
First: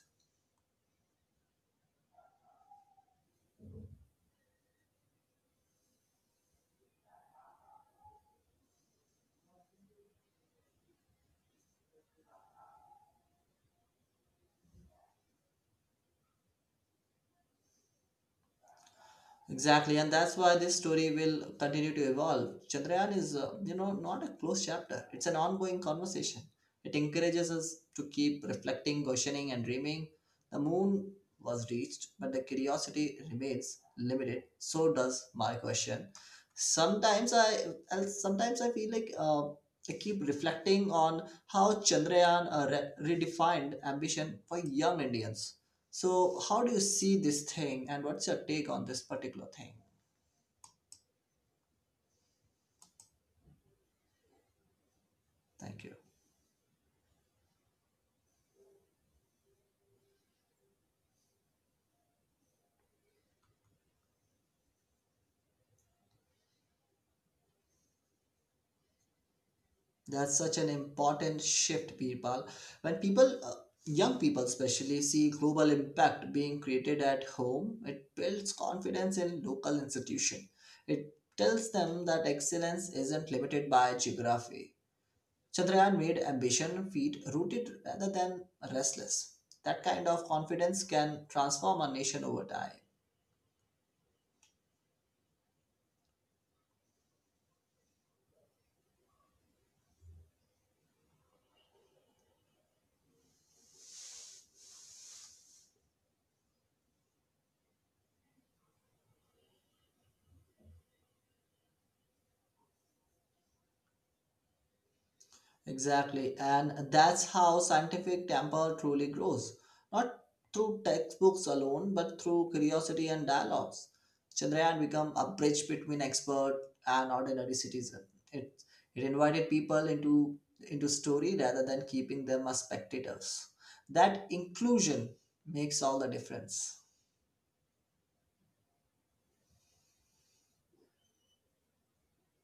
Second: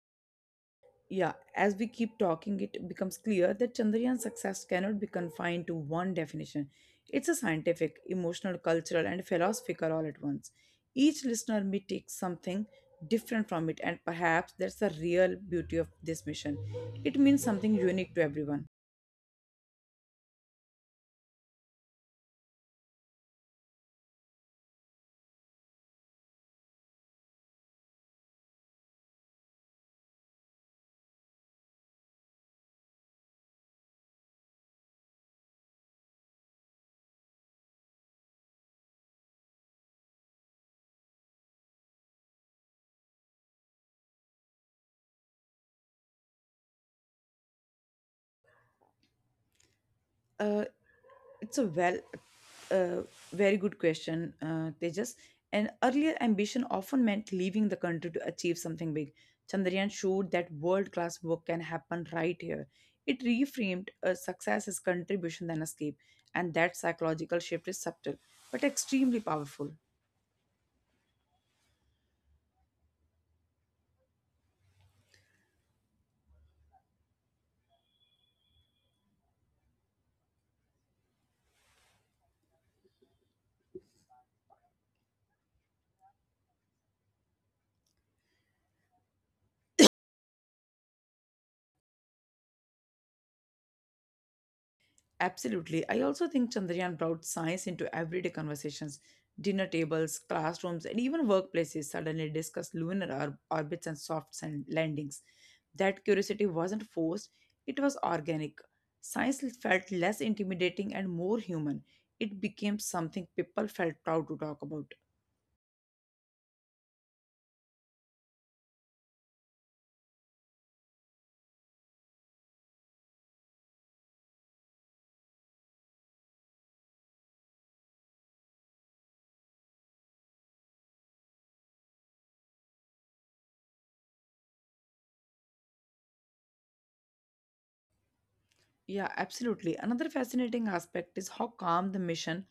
Speaker 1: Yeah, as we keep talking, it becomes clear that Chandrayaan success cannot be confined to one definition. It's a scientific, emotional, cultural, and philosophical all at once. Each listener may take something different from it, and perhaps that's the real beauty of this mission. It means something unique to everyone.
Speaker 2: Exactly, and that's why this story will continue to evolve. Chandrayaan is, not a closed chapter. It's an ongoing conversation. It encourages us to keep reflecting, questioning, and dreaming. The moon was reached, but the curiosity remains limited. So does my question. Sometimes I, I'll- sometimes I feel like I keep reflecting on how Chandrayaan redefined ambition for young Indians. So, how do you see this thing, and what's your take on this particular thing?
Speaker 1: Uh, It's a well, uh, Very good question, Tejas. And
Speaker 2: Thank you.
Speaker 1: earlier ambition often meant leaving the country to achieve something big. Chandrayaan showed that world class work can happen right here. It reframed success as contribution than escape, and that psychological shift is subtle but extremely powerful.
Speaker 2: That's such an important shift, people. When people, young people especially, see global impact being created at home, it builds confidence in local institution. It tells them that excellence isn't limited by geography. Chandrayaan made ambition feet rooted rather than restless. That kind of confidence can transform a nation over time.
Speaker 1: Absolutely. I also think Chandrayaan brought science into everyday conversations. Dinner tables, classrooms, and even workplaces suddenly discuss orbits and soft sand landings. That curiosity wasn't forced, it was organic. Science felt less intimidating and more human. It became something people felt proud to talk about.
Speaker 2: Exactly, and that's how scientific temper truly grows, not through textbooks alone, but through curiosity and dialogues. Chandrayaan became a bridge between expert and ordinary citizen. It it invited people into story rather than keeping them as spectators. That inclusion makes all the difference.
Speaker 1: Yeah, absolutely. Another fascinating aspect is how calm the mission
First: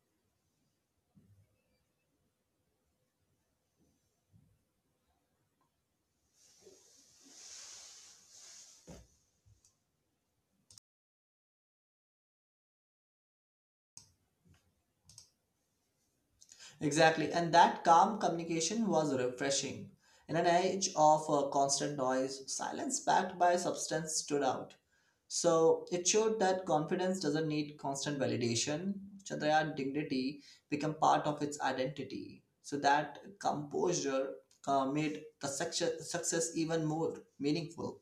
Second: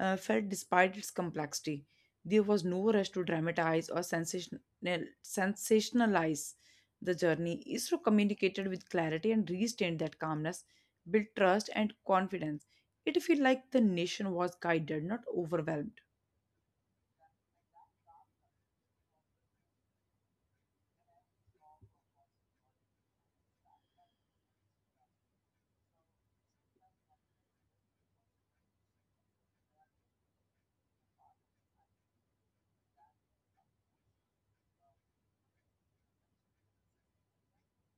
Speaker 1: felt despite its complexity. There was no rush to sensationalize the journey. ISRO communicated with clarity and restained that calmness, built trust and confidence. It felt like the nation was guided, not overwhelmed.
Speaker 2: Exactly, and that calm communication was refreshing. In an age of constant noise, silence backed by substance stood out. So it showed that confidence doesn't need constant validation. Chandrayaan dignity became part of its identity. So that composure made the success even more meaningful.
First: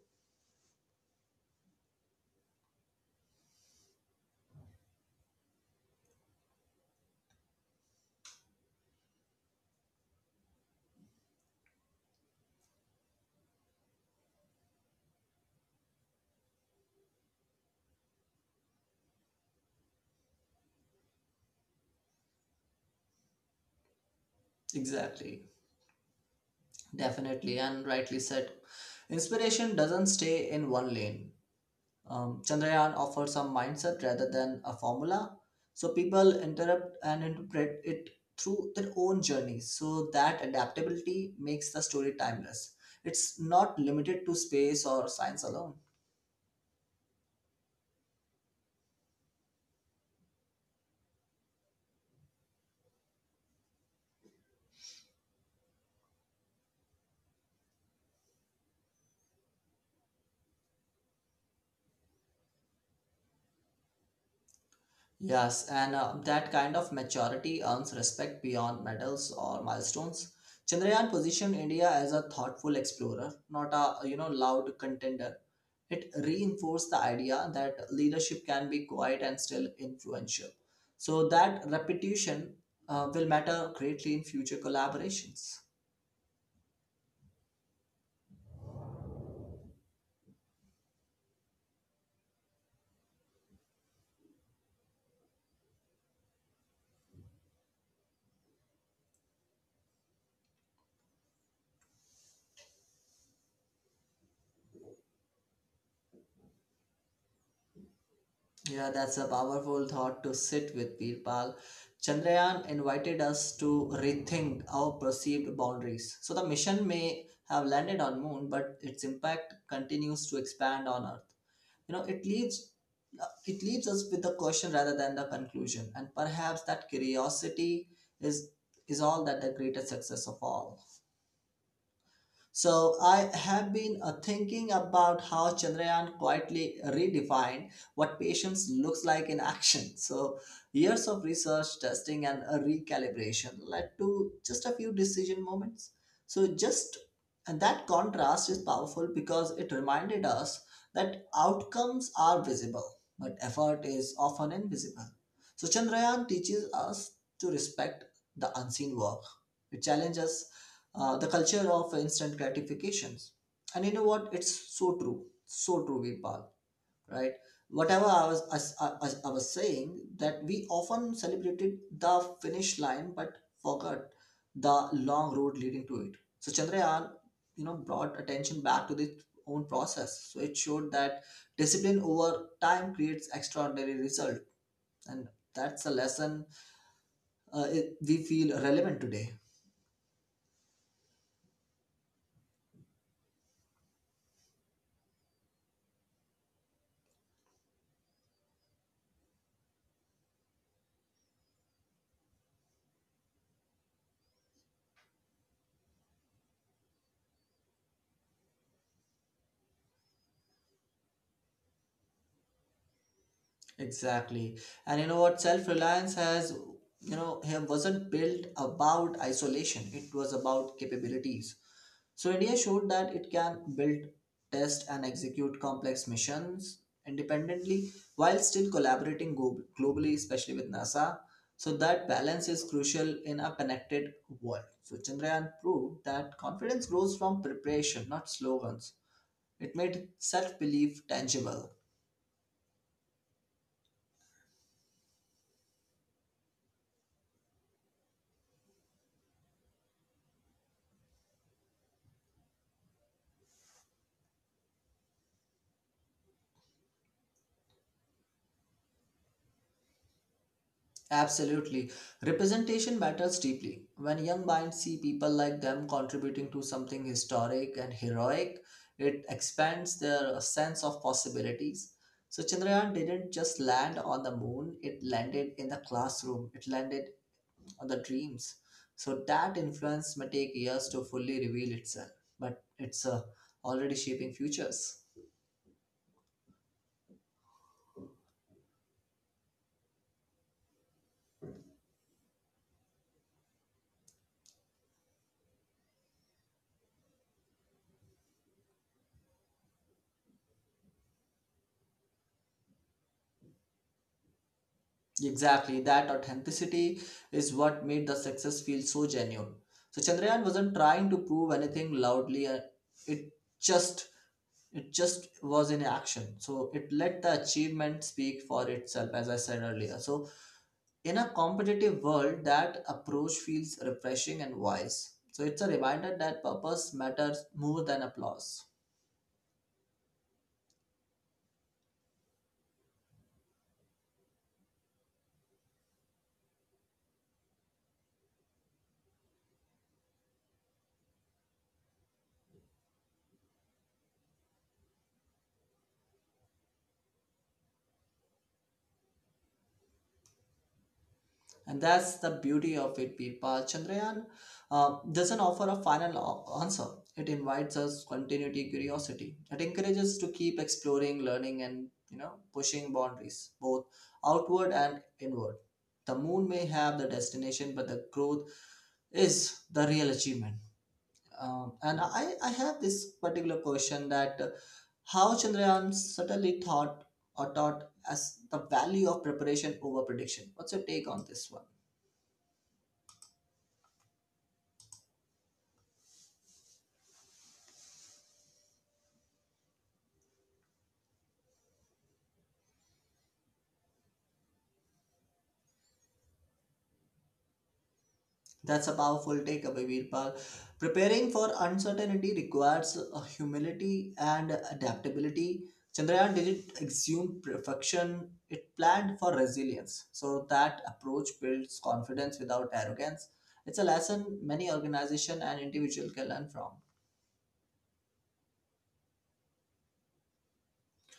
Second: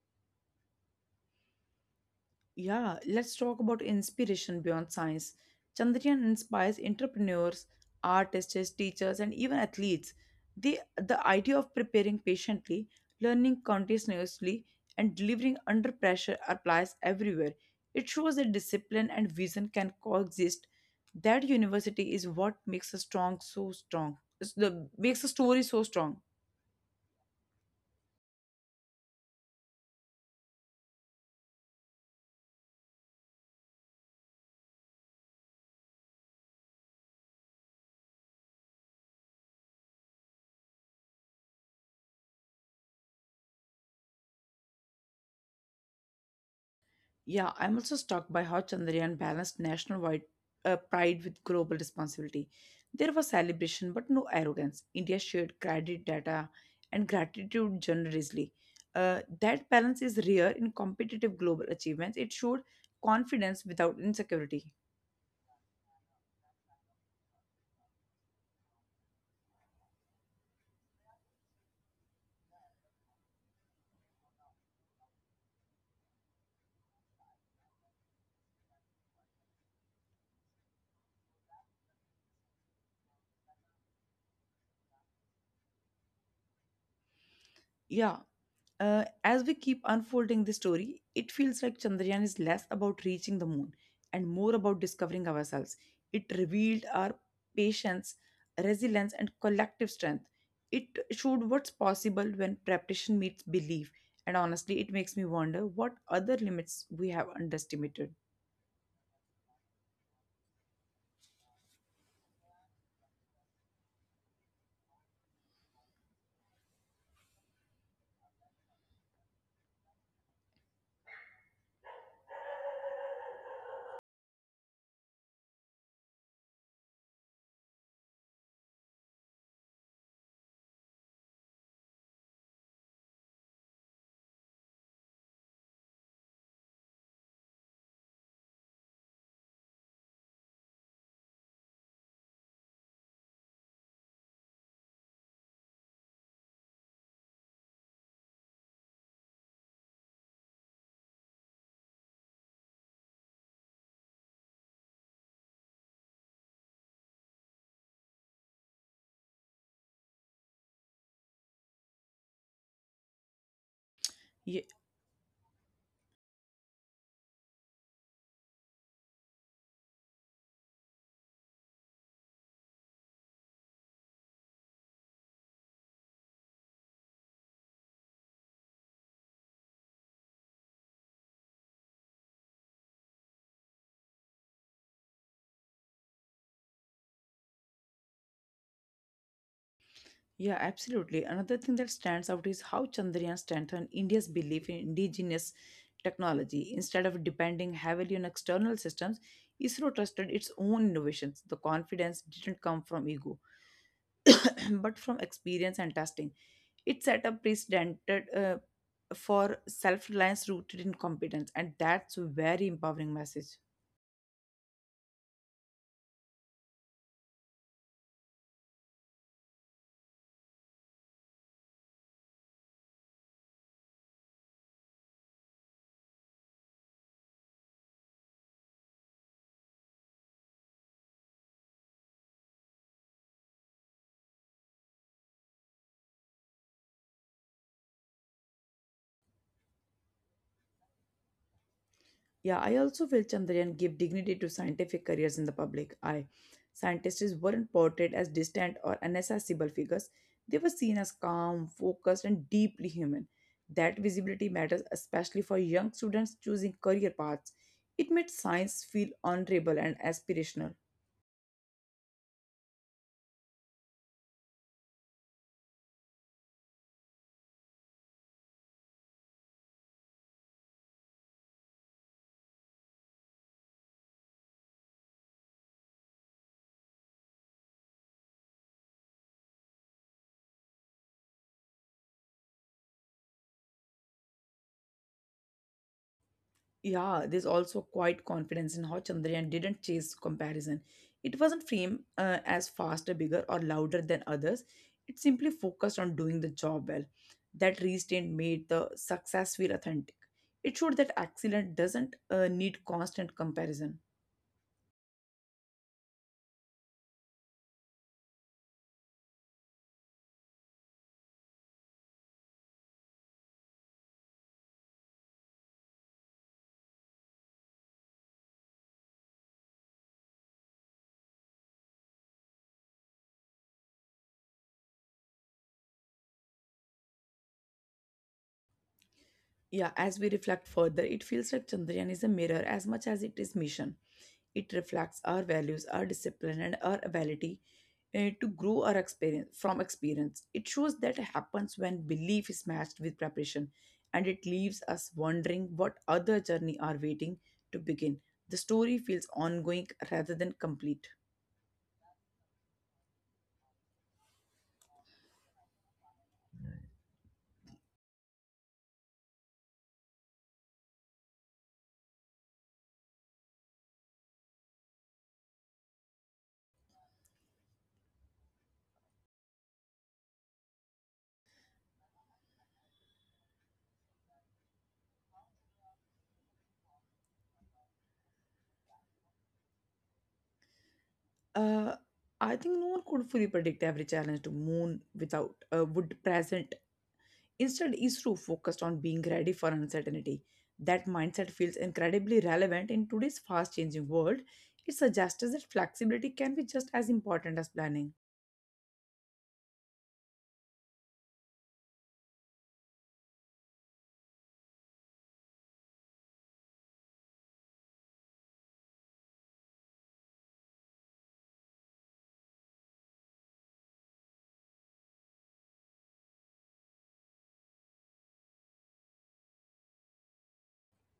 Speaker 1: Yeah, let's talk about inspiration beyond science. Chandrayaan inspires entrepreneurs, artists, teachers, and even athletes. The idea of preparing patiently, learning continuously, and delivering under pressure applies everywhere. It shows that discipline and vision can coexist. That university is what makes a strong so strong. The, makes a
Speaker 2: Exactly,
Speaker 1: story so strong.
Speaker 2: definitely, and rightly said. Inspiration doesn't stay in one lane. Chandrayaan offers a mindset rather than a formula. So people interrupt and interpret it through their own journeys. So that adaptability makes the story timeless. It's not limited to space or science alone.
Speaker 1: Yeah, I'm also struck by how Chandrayaan balanced national wide pride with global responsibility. There was celebration, but no arrogance. India shared credit data and gratitude generously. That balance is rare in competitive global achievements. It showed confidence without insecurity.
Speaker 2: Yes, and that kind of maturity earns respect beyond medals or milestones. Chandrayaan positioned India as a thoughtful explorer, not a you know loud contender. It reinforced the idea that leadership can be quiet and still influential. So that repetition will matter greatly in future collaborations.
Speaker 1: Yeah, as we keep unfolding the story, it feels like Chandrayaan is less about reaching the moon and more about discovering ourselves. It revealed our patience, resilience, and collective strength. It showed what's possible when preparation meets belief. And honestly, it makes me wonder what other limits we have underestimated.
Speaker 2: Yeah, that's a powerful thought to sit with, Birpal. Chandrayaan invited us to rethink our perceived boundaries. So the mission may have landed on moon, but its impact continues to expand on Earth. You know, it leaves us with the question rather than the conclusion, and perhaps that curiosity is is all that the greatest success of all. So I have been thinking about how Chandrayaan quietly redefined what patience looks like in action. *laughs* So years of research, testing, and a recalibration led to just a few decision moments. So just and that contrast is powerful because it reminded us that outcomes are visible, but effort is often invisible. So Chandrayaan teaches us to respect the unseen work. It challenges the culture of instant gratifications. And you know what? It's so true, Vipal. Right? Whatever I was as I was saying, that we often celebrated the finish line, but forgot the long road leading to it. So Chandrayaan, you know, brought attention back to the own process. So it showed that discipline over time creates extraordinary result, and that's a lesson we feel relevant today.
Speaker 1: Yeah, absolutely. Another thing that stands out is how Chandrayaan strengthened India's belief in indigenous technology. Instead of depending heavily on external systems, ISRO trusted its own innovations. The confidence didn't come from ego, *clears throat* but from experience and testing. It set a precedent for self-reliance rooted in competence, and that's a very empowering message.
Speaker 2: Exactly. And you know what? Self-reliance has, you know, him wasn't built about isolation. It was about capabilities. So India showed that it can build, test, and execute complex missions independently while still collaborating globally, especially with NASA. So that balance is crucial in a connected world. So Chandrayaan proved that confidence grows from preparation, not slogans. It made self-belief tangible.
Speaker 1: Yeah, I also feel Chandrayaan gave dignity to scientific careers in the public eye. Scientists weren't portrayed as distant or inaccessible figures. They were seen as calm, focused, and deeply human. That visibility matters especially for young students choosing career paths. It made science feel honorable and aspirational.
Speaker 2: Absolutely. Representation matters deeply. When young minds see people like them contributing to something historic and heroic, it expands their sense of possibilities. So Chandrayaan didn't just land on the moon, it landed in the classroom, it landed on the dreams. So that influence may take years to fully reveal itself, but it's already shaping futures.
Speaker 1: Yeah, there's also quite confidence in how Chandrayaan didn't chase comparison. It wasn't framed as faster, bigger, or louder than others. It simply focused on doing the job well. That restraint made the success feel authentic. It showed that excellence doesn't need constant comparison.
Speaker 2: Exactly, that authenticity is what made the success feel so genuine. So Chandrayaan wasn't trying to prove anything loudly. It just it just was in action. So it let the achievement speak for itself, as I said earlier. So in a competitive world, that approach feels refreshing and wise. So it's a reminder that purpose matters more than applause.
Speaker 1: Yeah, as we reflect further, it feels like Chandrayaan is a mirror as much as it is mission. It reflects our values, our discipline, and our ability to grow our experience from experience. It shows that happens when belief is matched with preparation, and it leaves us wondering what other journey are waiting to begin. The story feels ongoing rather than complete.
Speaker 2: And that's the beauty of it, Birpa. Chandrayaan doesn't offer a final answer. It invites us continuity, curiosity. It encourages to keep exploring, learning, and you know, pushing boundaries, both outward and inward. The moon may have the destination, but the growth is the real achievement. And I have this particular question that how Chandrayaan subtly thought or taught as the value of preparation over prediction. What's your take on this one?
Speaker 1: Uh, I think no one could fully predict every challenge to moon without would present Instead, ISRO focused on being ready for uncertainty. That mindset feels incredibly relevant in today's fast changing world. It suggests that flexibility can be just as important as planning.
Speaker 2: That's a powerful takeaway, Virpal. Preparing for uncertainty requires humility and adaptability. Chandrayaan didn't assume perfection, it planned for resilience. So that approach builds confidence without arrogance. It's a lesson many organizations and individuals can learn from.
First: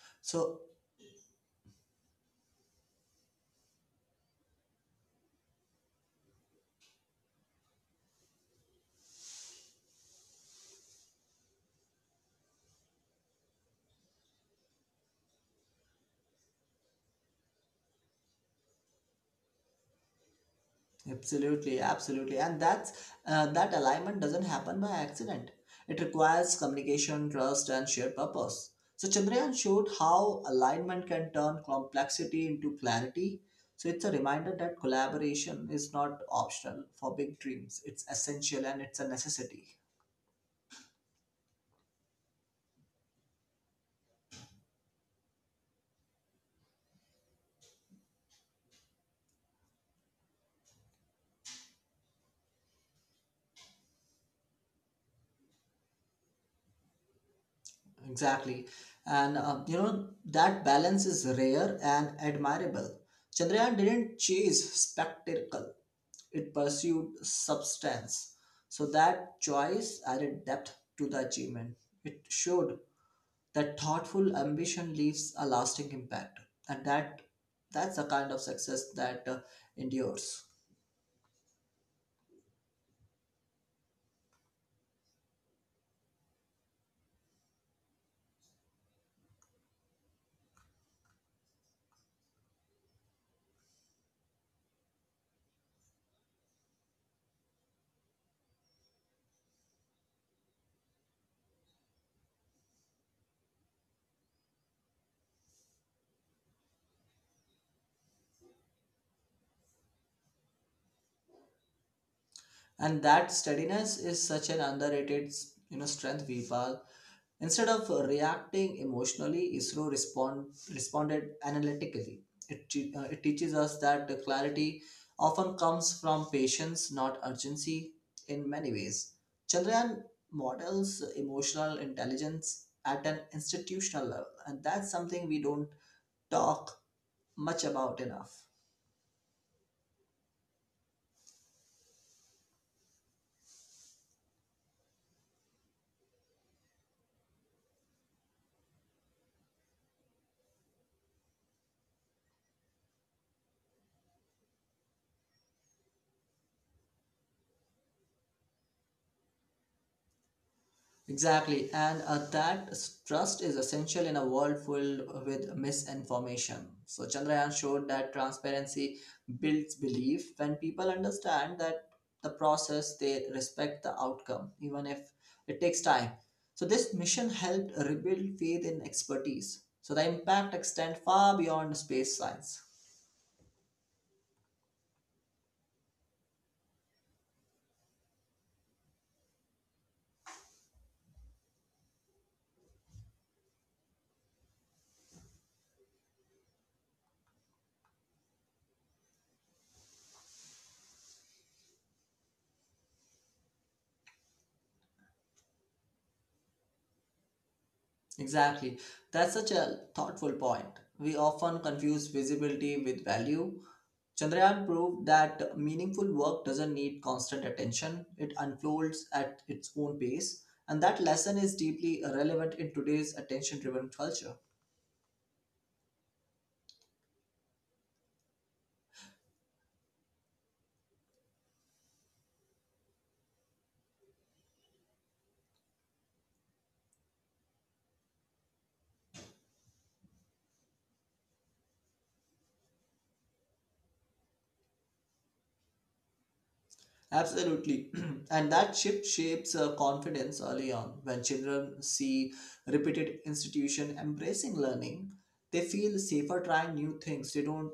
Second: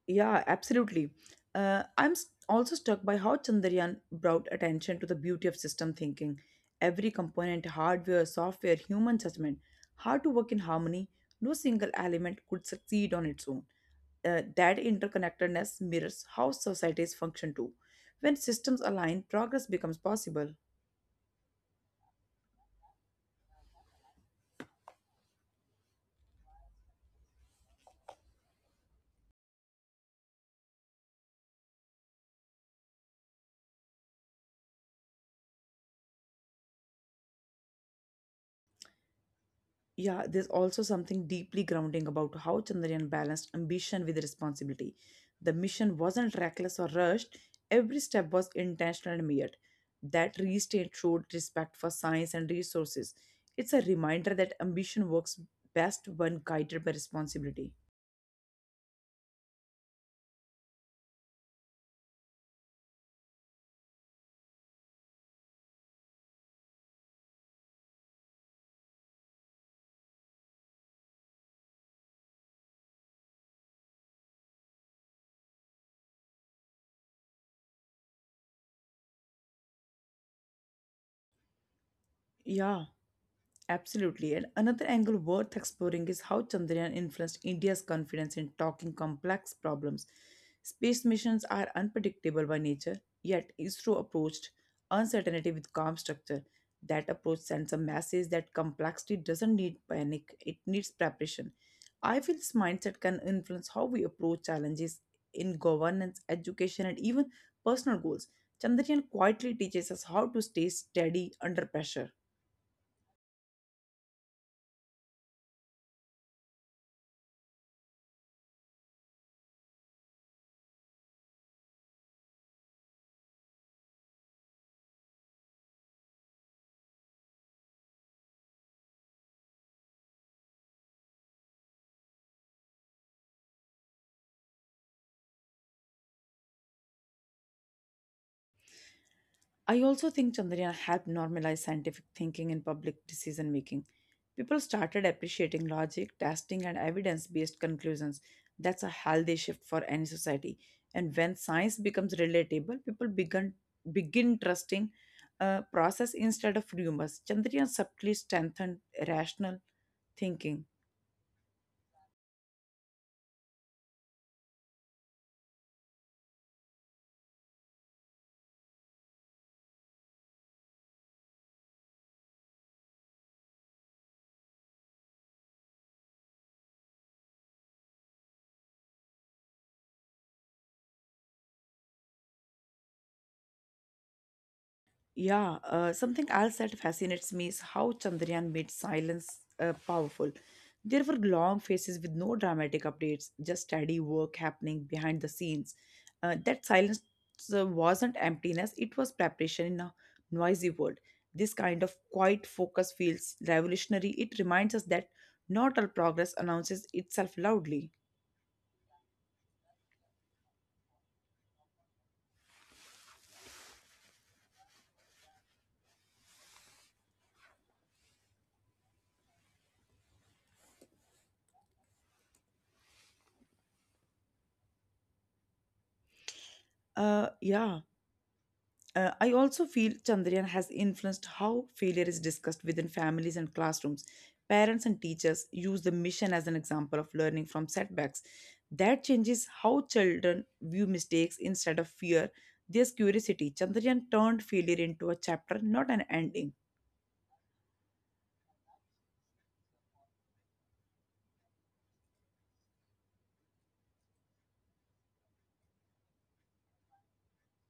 Speaker 1: Yeah,
Speaker 2: So
Speaker 1: absolutely. Also struck by how Chandrayaan brought attention to the beauty of system thinking. Every component, hardware, software, human judgment, how to work in harmony, no single element could succeed on its own. That interconnectedness mirrors how societies function too. When systems align, progress becomes possible.
Speaker 2: absolutely, absolutely. And that's That alignment doesn't happen by accident. It requires communication, trust, and shared purpose. So Chandrayaan showed how alignment can turn complexity into clarity. So it's a reminder that collaboration is not optional for big dreams. It's essential and it's a necessity.
Speaker 1: Yeah, there's also something deeply grounding about how Chandrayaan balanced ambition with responsibility. The mission wasn't reckless or rushed, every step was intentional and measured. That restraint showed respect for science and resources. It's a reminder that ambition works best when guided by responsibility.
Speaker 2: Exactly. That balance is rare and admirable. Chandrayaan didn't chase spectacle, it pursued substance. So that choice added depth to the achievement. It showed that thoughtful ambition leaves a lasting impact. And that's the kind of success that endures.
Speaker 1: Yeah. Absolutely. And another angle worth exploring is how Chandrayaan influenced India's confidence in talking complex problems. Space missions are unpredictable by nature, yet ISRO approached uncertainty with calm structure. That approach sends a message that complexity doesn't need panic, it needs preparation. I feel this mindset can influence how we approach challenges in governance, education, and even personal goals. Chandrayaan quietly teaches us how to stay steady under pressure.
Speaker 2: And that steadiness is such an underrated, strength, Vipal. Instead of reacting emotionally, ISRO responded analytically. It teaches us that the clarity often comes from patience, not urgency, in many ways. Chandrayaan models emotional intelligence at an institutional level, and that's something we don't talk much about enough.
Speaker 1: I also think Chandrayaan helped normalize scientific thinking in public decision making. People started appreciating logic, testing, and evidence based conclusions. That's a healthy shift for any society. And when science becomes relatable, begin trusting process instead of rumors. Chandrayaan subtly strengthened rational thinking.
Speaker 2: Exactly, and trust is essential in a world filled with misinformation. So, Chandrayaan showed that transparency builds belief when people understand that the process, they respect the outcome, even if it takes time. So, this mission helped rebuild faith in expertise. So, the impact extends far beyond space science.
Speaker 1: Yeah, Something else that fascinates me is how Chandrayaan made silence powerful. There were long phases with no dramatic updates, just steady work happening behind the scenes. That silence wasn't emptiness, it was preparation in a noisy world. This kind of quiet focus feels revolutionary. It reminds us that not all progress announces itself loudly.
Speaker 2: Exactly. That's such a thoughtful point. We often confuse visibility with value. Chandrayaan proved that meaningful work doesn't need constant attention, it unfolds at its own pace, and that lesson is deeply relevant in today's attention driven culture.
Speaker 1: Yeah. I also feel Chandrayaan has influenced how failure is discussed within families and classrooms. Parents and teachers use the mission as an example of learning from setbacks. That changes how children view mistakes instead of fear. There's curiosity. Chandrayaan turned failure into a chapter, not an ending.
Speaker 2: Absolutely. *clears throat* And that shift shapes confidence early on. When children see repeated institution embracing learning, they feel safer trying new things. They don't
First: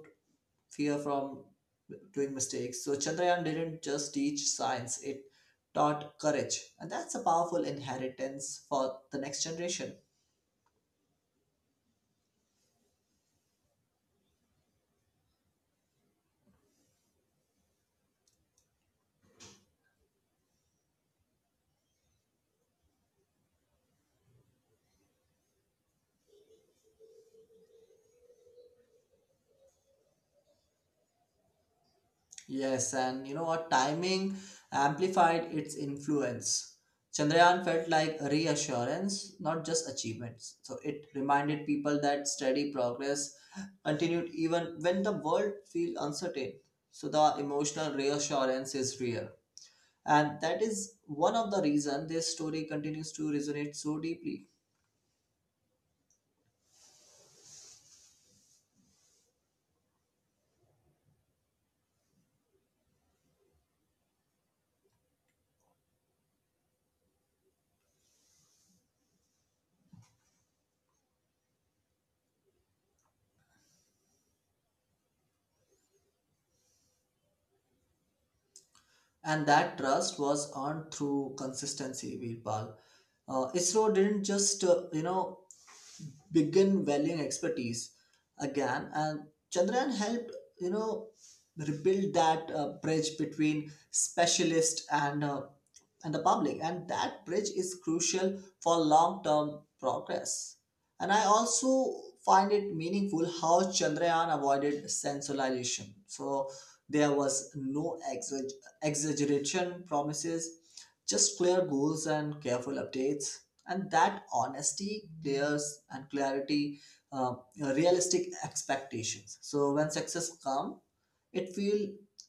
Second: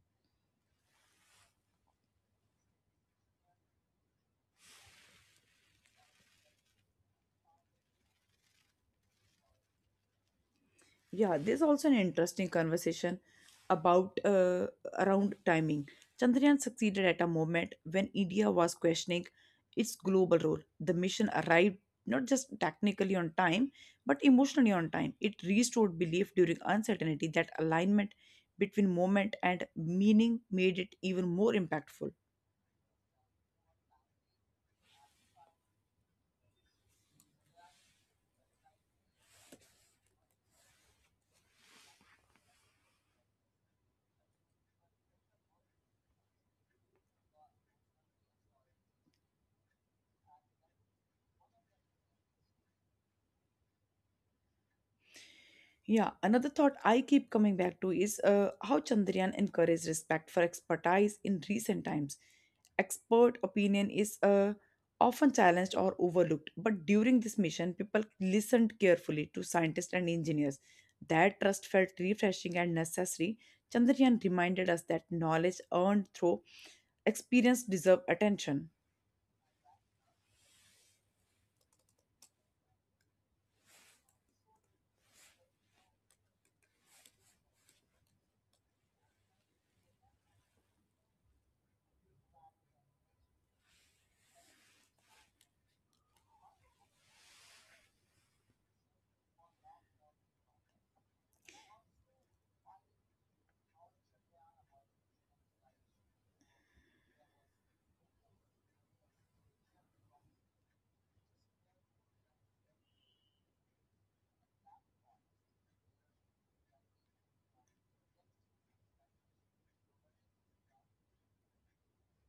Speaker 2: fear from doing mistakes. So Chandrayaan didn't just teach science, it taught courage. And that's a powerful inheritance for the next generation.
Speaker 1: Yeah, there's also an interesting conversation about around timing. Chandrayaan succeeded at a moment when India was questioning its global role. The mission arrived not just technically on time, but emotionally on time. It restored belief during uncertainty that alignment between moment and meaning made it even more impactful.
Speaker 2: Yes, and you know what? Timing amplified its influence. Chandrayaan felt like a reassurance, not just achievements. So it reminded people that steady progress continued even when the world feels uncertain. So the emotional reassurance is real. And that is one of the reason this story continues to resonate so deeply.
Speaker 1: Yeah, another thought I keep coming back to is how Chandrayaan encouraged respect for expertise in recent times. Expert opinion is often challenged or overlooked, but during this mission, people listened carefully to scientists and engineers. That trust felt refreshing and necessary. Chandrayaan reminded us that knowledge earned through experience deserve attention.
Speaker 2: And that trust was earned through consistency, Virpal. ISRO didn't just begin valuing expertise again. And Chandrayaan helped, you know rebuild that bridge between specialist and the public, and that bridge is crucial for long term progress. And I also find it meaningful how Chandrayaan avoided sensationalization. So there was no exaggeration promises, just clear goals and careful updates. And that honesty clears and clarity uh, realistic expectations, so when success come, it feel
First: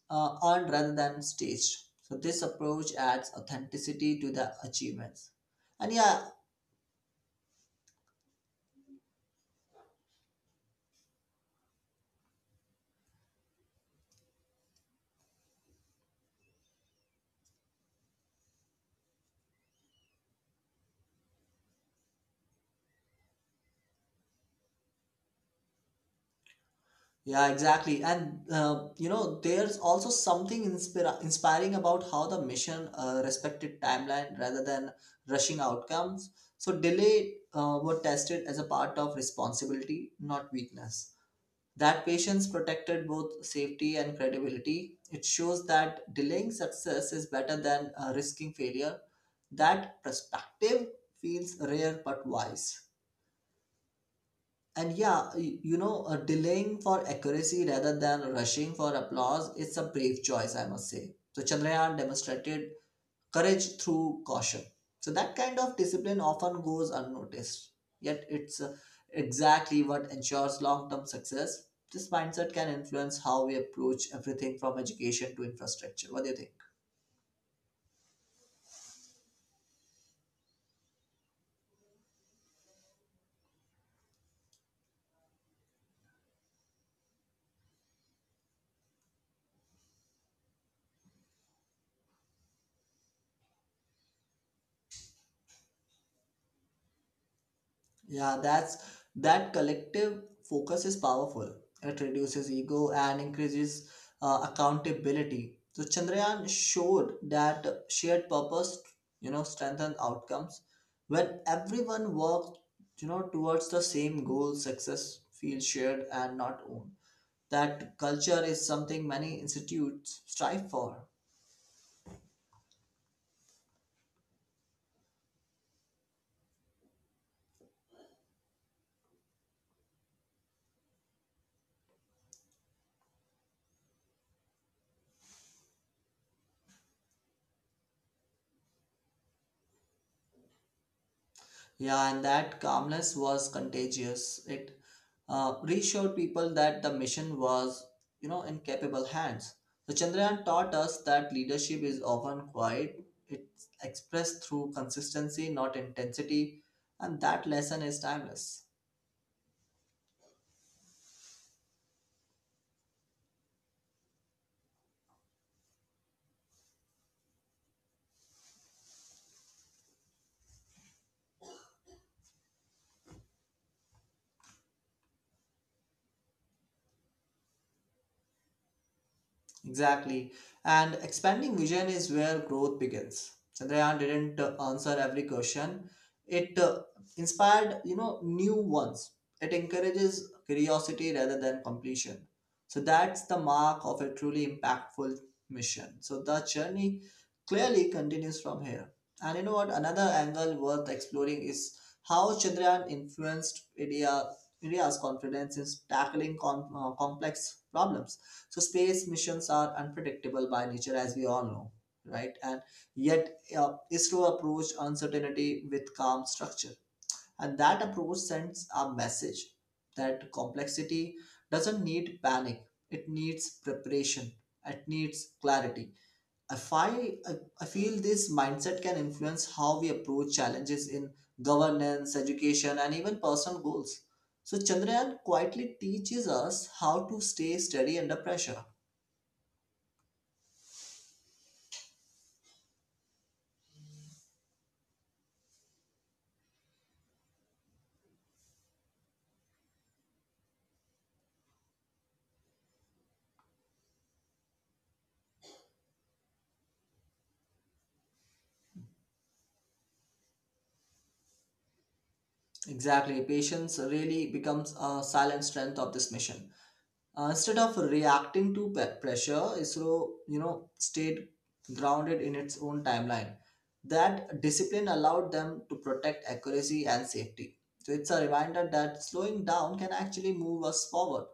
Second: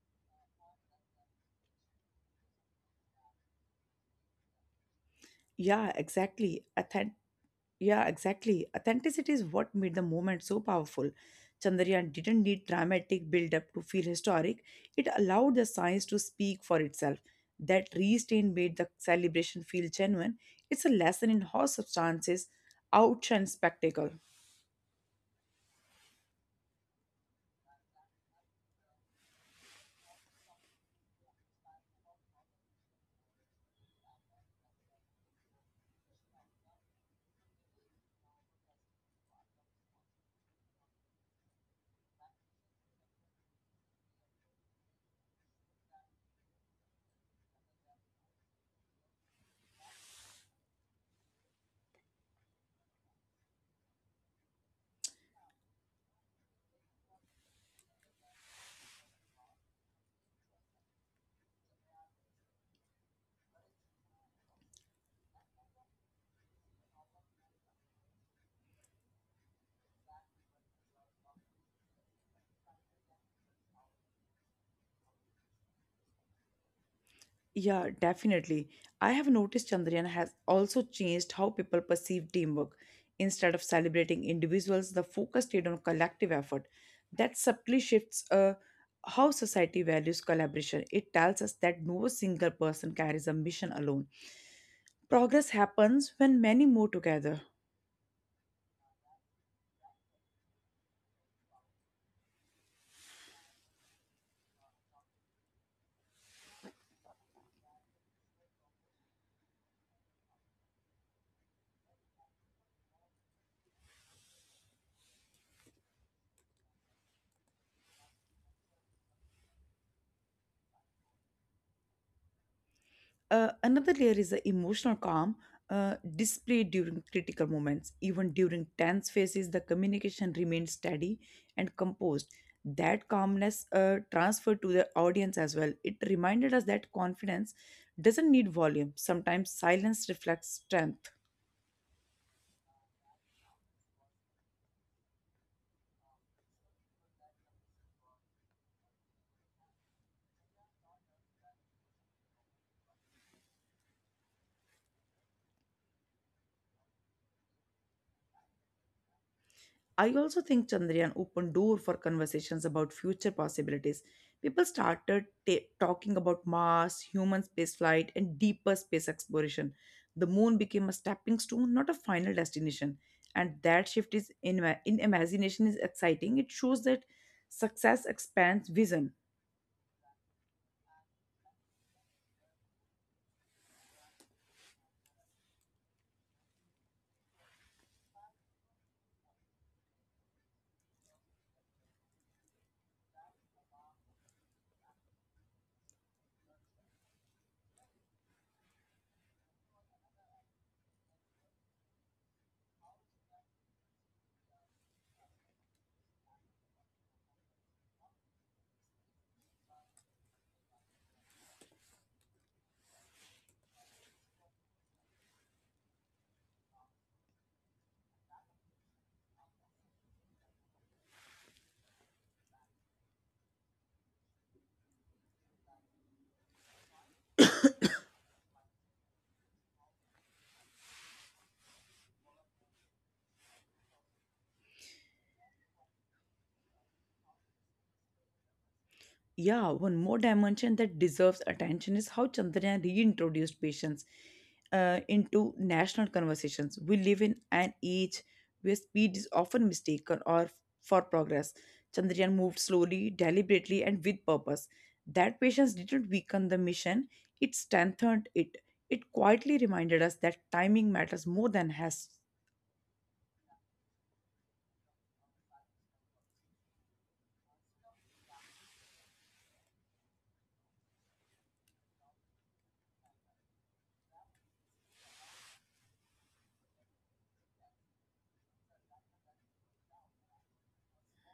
Speaker 2: earned rather than staged. So this approach adds authenticity to the achievements.
Speaker 1: Yeah,
Speaker 2: and yeah
Speaker 1: exactly. Yeah, exactly. Authenticity is what made the moment so powerful. Chandrayaan didn't need dramatic build up to feel historic, it allowed the science to speak for itself. That restraint made the celebration feel genuine. It's a lesson in how substances outshine spectacle.
Speaker 2: yeah Exactly, and there's also something inspiring about how the mission respected timeline rather than rushing outcomes. So delay were tested as a part of responsibility, not weakness. That patience protected both safety and credibility. It shows that delaying success is better than risking failure. That perspective feels rare but wise. And yeah, y- you know, Delaying for accuracy rather than rushing for applause, it's a brave choice, I must say. So Chandrayaan demonstrated courage through caution. So that kind of discipline often goes unnoticed, yet it's exactly what ensures long-term success. This mindset can influence how we approach everything from education to infrastructure. What do you think?
Speaker 1: Yeah, definitely. I have noticed Chandrayaan has also changed how people perceive teamwork. Instead of celebrating individuals, the focus stayed on collective effort. That subtly shifts how society values collaboration. It tells us that no single person carries a mission alone. Progress happens when many move together.
Speaker 2: Yeah, that's that collective focus is powerful. It reduces ego and increases accountability. So Chandrayaan showed that shared purpose, strengthens outcomes. When everyone works, towards the same goal, success feels shared and not owned. That culture is something many institutes strive for.
Speaker 1: Another layer is the emotional calm displayed during critical moments. Even during tense phases, the communication remains steady and composed. That calmness transferred to the audience as well. It reminded us that confidence doesn't need volume, sometimes silence reflects strength.
Speaker 2: Yeah, and that calmness was contagious. It reassured people that the mission was, in capable hands. So Chandrayaan taught us that leadership is often quiet. It's expressed through consistency, not intensity, and that lesson is timeless.
Speaker 1: I also think Chandrayaan opened door for conversations about future possibilities. People started talking about Mars, human spaceflight, and deeper space exploration. The moon became a stepping stone, not a final destination. And that shift in imagination is exciting. It shows that success expands vision.
Speaker 2: Exactly. And expanding vision is where growth begins. Chandrayaan didn't answer every question. It inspired, new ones. It encourages curiosity rather than completion. So that's the mark of a truly impactful mission. So the journey clearly continues from here. And you know what? Another angle worth exploring is how Chandrayaan influenced India's confidence in tackling complex problems. So space missions are unpredictable by nature, as we all know, right? And yet, ISRO approached uncertainty with calm structure, and that approach sends a message that complexity doesn't need panic; it needs preparation, it needs clarity. If I, I feel this mindset can influence how we approach challenges in governance, education, and even personal goals. So Chandrayaan quietly teaches us how to stay steady under pressure.
Speaker 1: Yeah, one more dimension that deserves attention is how Chandrayaan reintroduced patience into national conversations. We live in an age where speed is often mistaken or for progress. Chandrayaan moved slowly, deliberately, and with purpose. That patience didn't weaken the mission; it strengthened it. It quietly reminded us that timing matters more than has.
Speaker 2: Exactly. Patience really becomes a silent strength of this mission. Instead of reacting to pressure, ISRO, stayed grounded in its own timeline. That discipline allowed them to protect accuracy and safety. So it's a reminder that slowing down can actually move us forward.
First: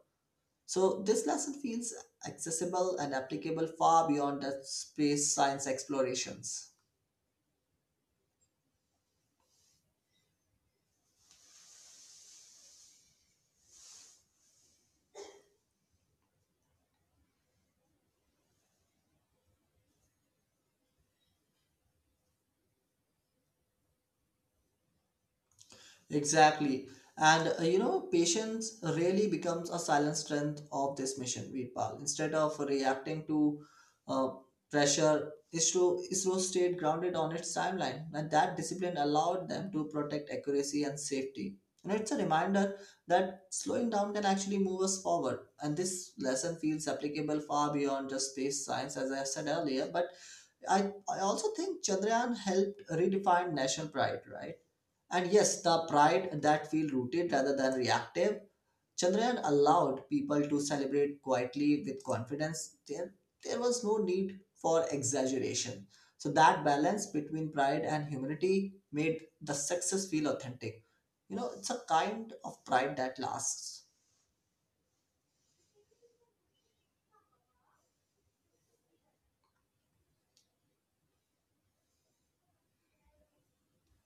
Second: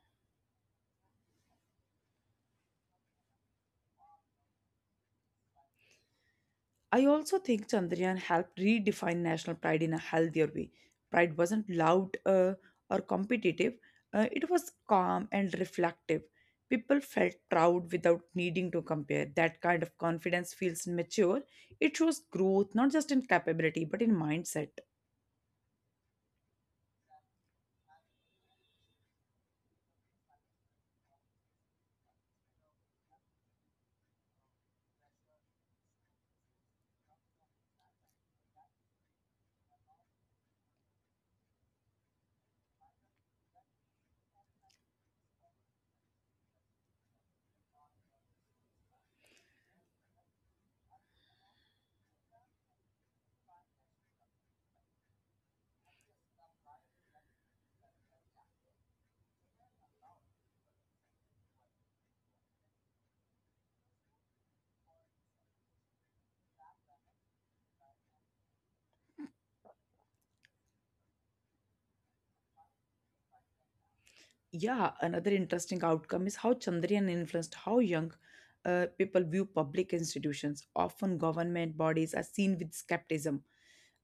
Speaker 2: So this lesson feels accessible and applicable far beyond the space science explorations.
Speaker 1: I also think Chandrayaan helped redefine national pride in a healthier way. Pride wasn't loud or competitive, it was calm and reflective. People felt proud without needing to compare. That kind of confidence feels mature. It shows growth, not just in capability, but in mindset.
Speaker 2: Exactly. And patience really becomes a silent strength of this mission, Veerpal. Instead of reacting to uh, pressure, ISRO stayed grounded on its timeline, and that discipline allowed them to protect accuracy and safety. And it's a reminder that slowing down can actually move us forward. And this lesson feels applicable far beyond just space science, as I said earlier. But I also think Chandrayaan helped redefine national pride, right? And yes, the pride that feel rooted rather than reactive. Chandrayaan allowed people to celebrate quietly with confidence. There was no need for exaggeration. So that balance between pride and humility made the success feel authentic. You know, it's a kind of pride that lasts.
Speaker 1: Yeah, another interesting outcome is how Chandrayaan influenced how young people view public institutions. Often, government bodies are seen with skepticism.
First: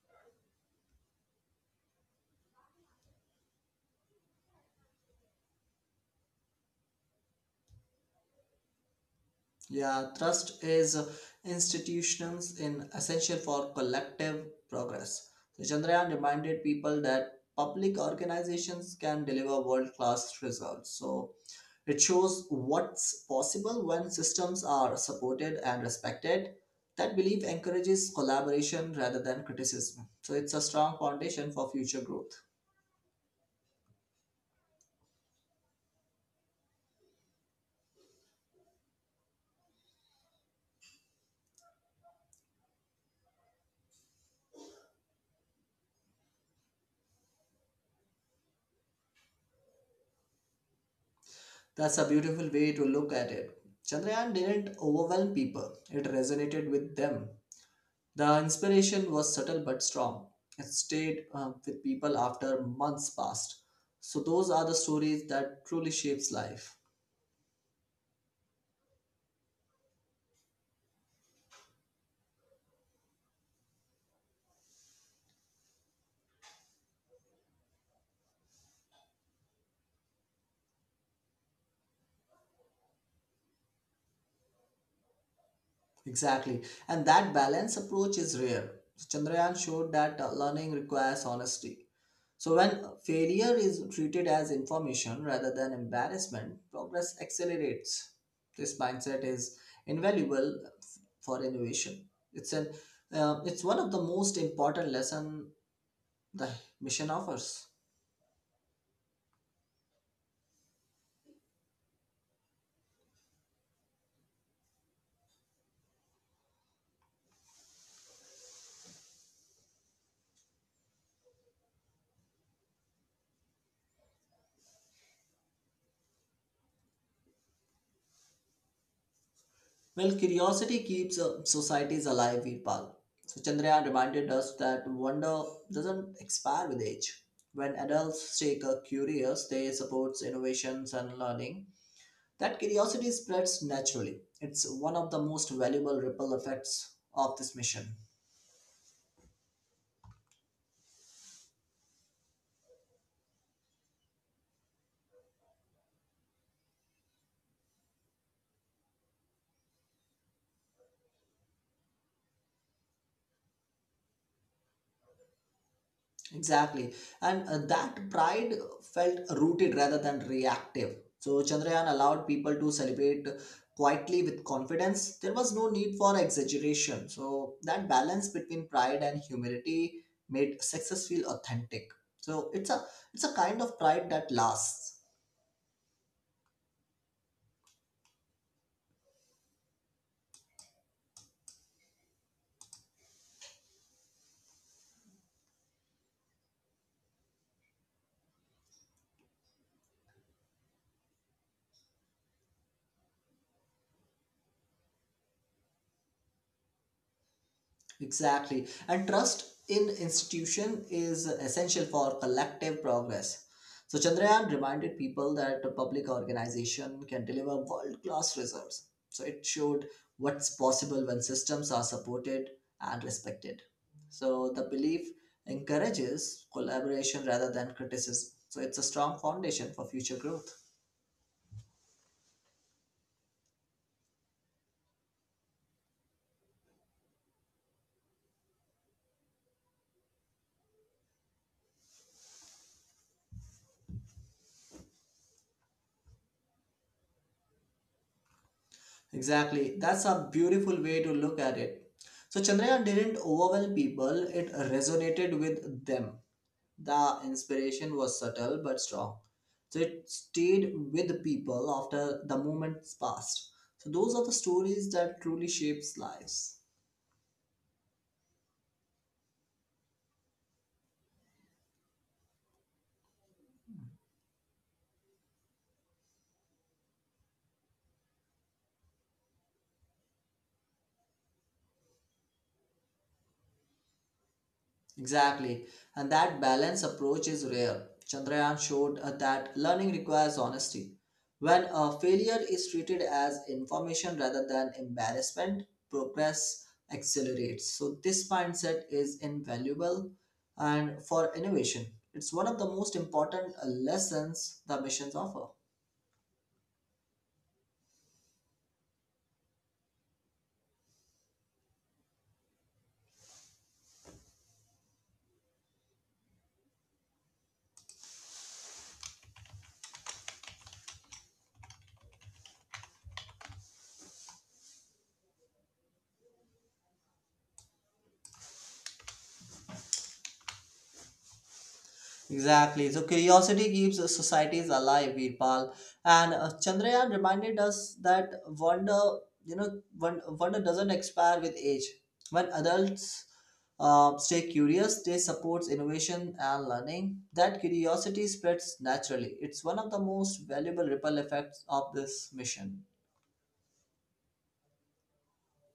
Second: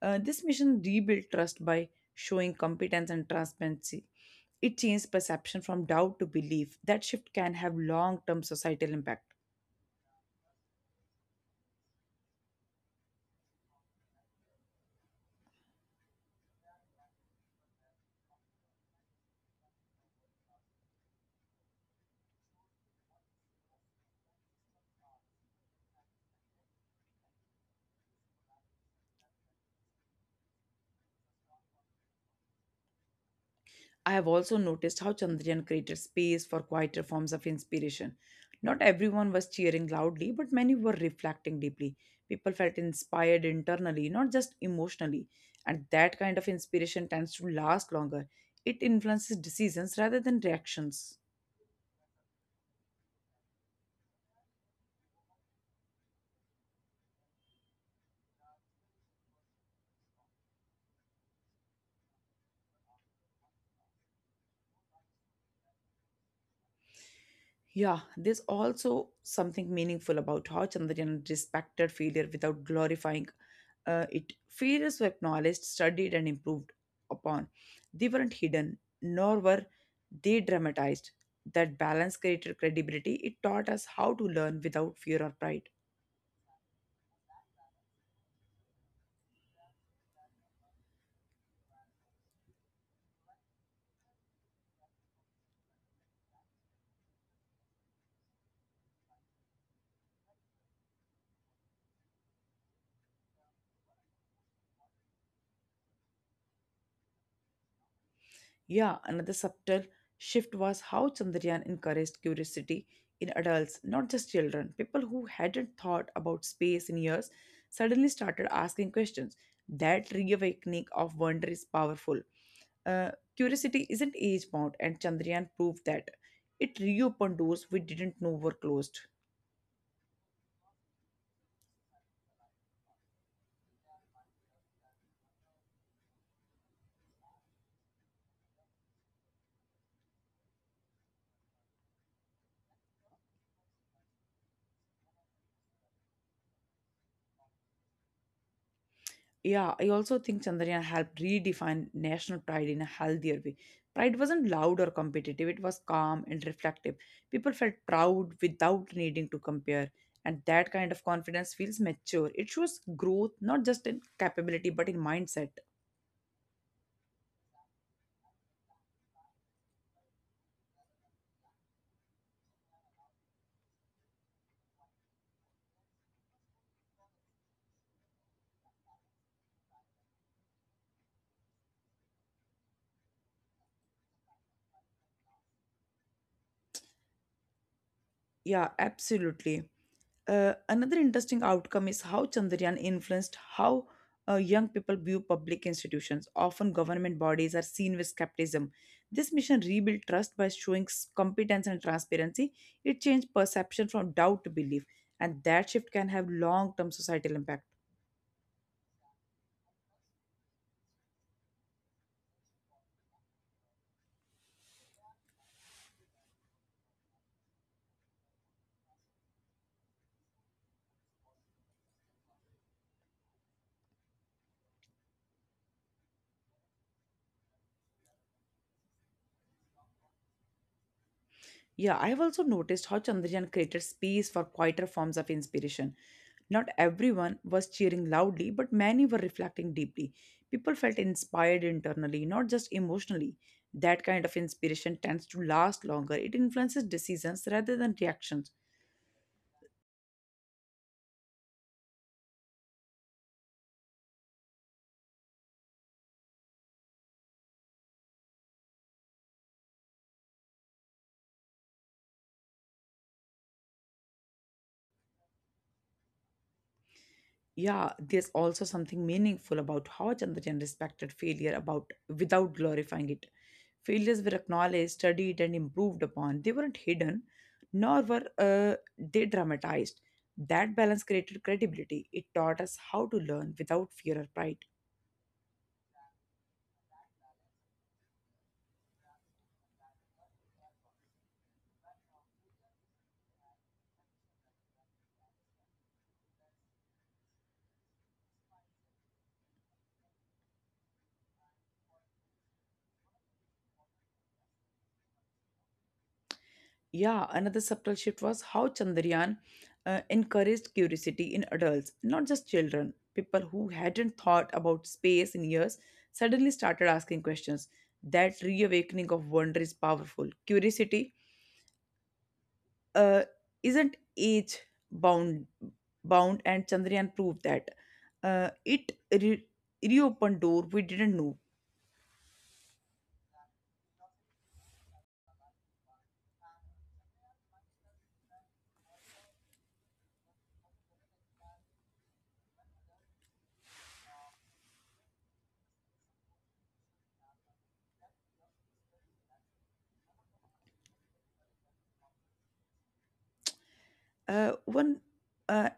Speaker 1: This mission rebuilt trust by showing competence and transparency. It changed perception from doubt to belief. That shift can have long term societal impact.
Speaker 2: Yeah, trust is institutions in essential for collective progress. So Chandrayaan reminded people that public organizations can deliver world-class results. So it shows what's possible when systems are supported and respected. That belief encourages collaboration rather than criticism. So it's a strong foundation for future growth.
Speaker 1: I have also noticed how Chandrayaan created space for quieter forms of inspiration. Not everyone was cheering loudly, but many were reflecting deeply. People felt inspired internally, not just emotionally. And that kind of inspiration tends to last longer. It influences decisions rather than reactions.
Speaker 2: That's a beautiful way to look at it. Chandrayaan didn't overwhelm people, it resonated with them. The inspiration was subtle but strong. It stayed with people after months passed. So those are the stories that truly shapes life.
Speaker 1: Yeah, there's also something meaningful about how Chandrayaan respected failure without glorifying it. Failures were acknowledged, studied, and improved upon. They weren't hidden, nor were they dramatized. That balance created credibility. It taught us how to learn without fear or pride.
Speaker 2: Exactly. And that balanced approach is rare. Chandrayaan showed that learning requires honesty. So when failure is treated as information rather than embarrassment, progress accelerates. This mindset is invaluable for innovation. It's an it's one of the most important lesson the mission offers.
Speaker 1: Yeah, another subtle shift was how Chandrayaan encouraged curiosity in adults, not just children. People who hadn't thought about space in years suddenly started asking questions. That reawakening of wonder is powerful. Uh, Curiosity isn't age bound, and Chandrayaan proved that. It reopened doors we didn't know were closed.
Speaker 2: Well, curiosity keeps societies alive, Virpal. So Chandrayaan reminded us that wonder doesn't expire with age. When adults stay curious, they supports innovations and learning. That curiosity spreads naturally. It's one of the most valuable ripple effects of this mission.
Speaker 1: Yeah, I also think Chandrayaan helped redefine national pride in a healthier way. Pride wasn't loud or competitive, it was calm and reflective. People felt proud without needing to compare, and that kind of confidence feels mature. It shows growth, not just in capability, but in mindset.
Speaker 2: Exactly. And that pride felt rooted rather than reactive. So Chandrayaan allowed people to celebrate quietly with confidence. There was no need for exaggeration. So that balance between pride and humility made success feel authentic. So it's a kind of pride that lasts.
Speaker 1: Yeah, absolutely. Another interesting outcome is how Chandrayaan influenced how young people view public institutions. Often, government bodies are seen with skepticism. This mission rebuilt trust by showing competence and transparency. It changed perception from doubt to belief, and that shift can have long term societal impact.
Speaker 2: Exactly. And trust in institution is essential for collective progress. So Chandrayaan reminded people that a public organization can deliver world-class results. So it showed what's possible when systems are supported and respected. So the belief encourages collaboration rather than criticism. So it's a strong foundation for future growth.
Speaker 1: Yeah, I have also noticed how Chandrayaan created space for quieter forms of inspiration. Not everyone was cheering loudly, but many were reflecting deeply. People felt inspired internally, not just emotionally. That kind of inspiration tends to last longer. It influences decisions rather than reactions.
Speaker 2: Exactly. That's a beautiful way to look at it. So Chandrayaan didn't overwhelm people, it resonated with them. The inspiration was subtle but strong. So it stayed with people after the moments passed. So those are the stories that truly shapes lives.
Speaker 1: Yeah, there's also something meaningful about how Chandrayaan respected failure about without glorifying it. Failures were acknowledged, studied, and improved upon. They weren't hidden, nor were they dramatized. That balance created credibility. It taught us how to learn without fear or pride.
Speaker 2: Exactly. And that balanced approach is rare. Chandrayaan showed that learning requires honesty. When a failure is treated as information rather than embarrassment, progress accelerates. So, this mindset is invaluable and for innovation. It's one of the most important lessons the missions offer.
Speaker 1: Yeah, another subtle shift was how Chandrayaan encouraged curiosity in adults, not just children. People who hadn't thought about space in years suddenly started asking questions. That reawakening of wonder is powerful. Curiosity uh, isn't age bound, bound, and Chandrayaan proved that. It reopened door we didn't know.
Speaker 2: Exactly. So curiosity keeps societies alive, Veerpal. And Chandrayaan reminded us that wonder, you know, wonder doesn't expire with age. When adults stay curious, they supports innovation and learning. That curiosity spreads naturally. It's one of the most valuable ripple effects of this mission.
Speaker 1: One. Uh,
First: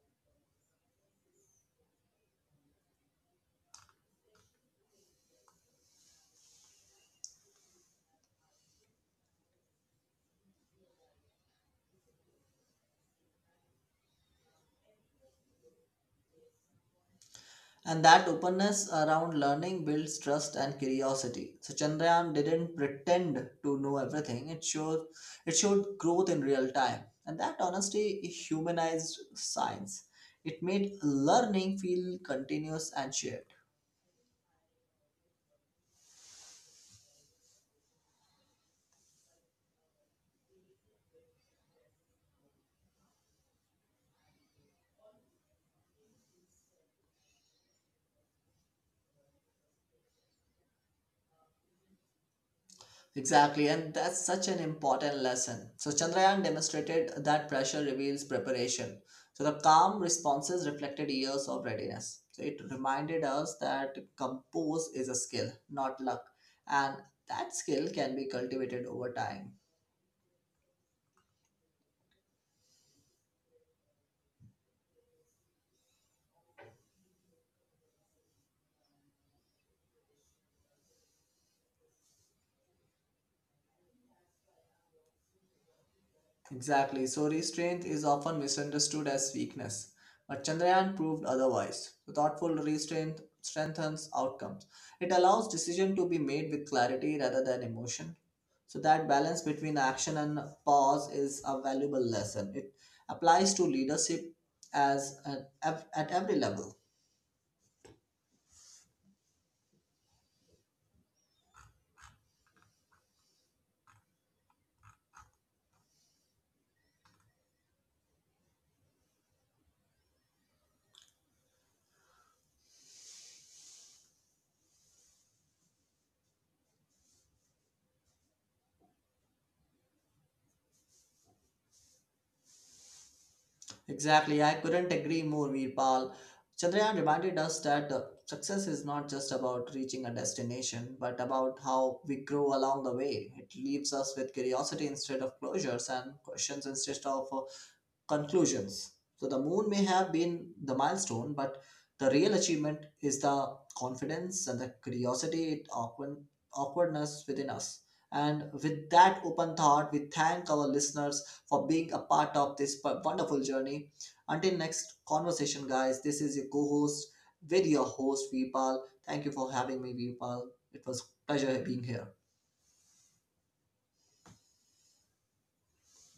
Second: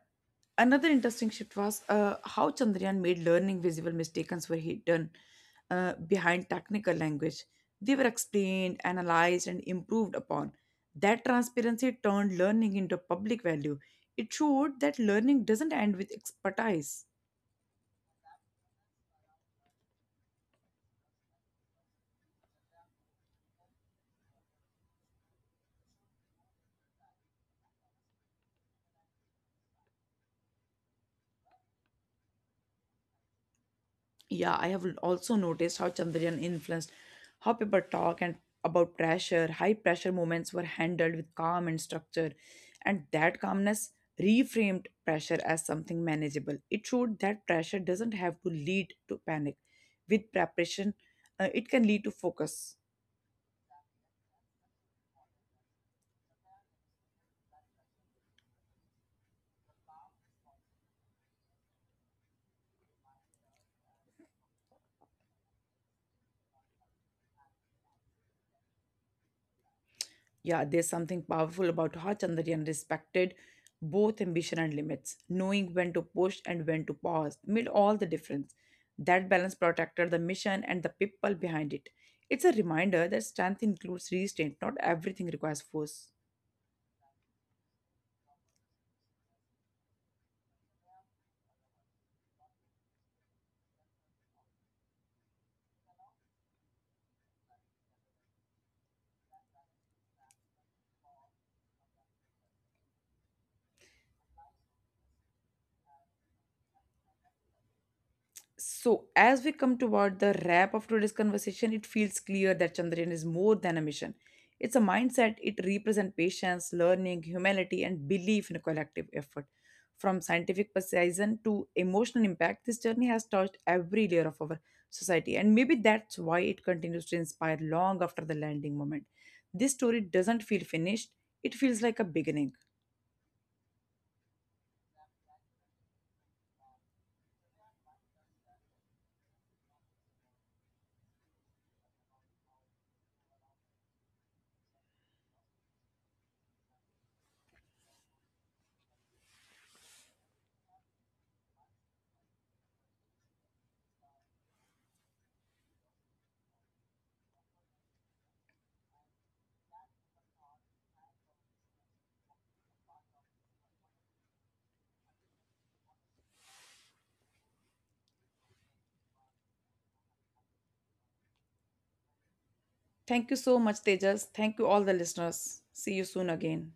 Speaker 1: Another interesting shift was how Chandrayaan made learning visible mistakes were hidden behind technical language. They were explained, analyzed, and improved upon. That transparency turned learning into a public value. It showed that learning doesn't end with expertise.
Speaker 2: And that openness around learning builds trust and curiosity. So Chandrayaan didn't pretend to know everything. It showed growth in real time. And that honesty humanized science. It made learning feel continuous and shared.
Speaker 1: Yeah, I have also noticed how Chandrayaan influenced how people talk and about pressure. High pressure moments were handled with calm and structure, and that calmness reframed pressure as something manageable. It showed that pressure doesn't have to lead to panic. With preparation, it can lead to focus.
Speaker 2: Exactly, and that's such an important lesson. So, Chandrayaan demonstrated that pressure reveals preparation. So, the calm responses reflected years of readiness. So, it reminded us that compose is a skill, not luck, and that skill can be cultivated over time.
Speaker 1: Yeah, there's something powerful about how Chandrayaan respected both ambition and limits, knowing when to push and when to pause made all the difference. That balance protected the mission and the people behind it. It's a reminder that strength includes restraint, not everything requires force.
Speaker 2: Exactly. So restraint is often misunderstood as weakness, but Chandrayaan proved otherwise. The thoughtful restraint strengthens outcomes. It allows decision to be made with clarity rather than emotion. So that balance between action and pause is a valuable lesson. It applies to leadership as an, at every level.
Speaker 1: So, as we come toward the wrap of today's conversation, it feels clear that Chandrayaan is more than a mission. It's a mindset. It represents patience, learning, humanity, and belief in a collective effort. From scientific precision to emotional impact, this journey has touched every layer of our society, and maybe that's why it continues to inspire long after the landing moment. This story doesn't feel finished, it feels like a beginning.
Speaker 2: Exactly, I couldn't agree more, Veerpal. Chandrayaan reminded us that success is not just about reaching a destination, but about how we grow along the way. It leaves us with curiosity instead of closures and questions instead of conclusions. So the moon may have been the milestone, but the real achievement is the confidence and the curiosity, awkwardness within us. And with that open thought, we thank our listeners for being a part of this wonderful journey. Until next conversation, guys, this is your co host with your host, Vipal. Thank you for having me, Vipal. It was pleasure being here.
Speaker 1: Thank you so much, Tejas. Thank you, all the listeners. See you soon again.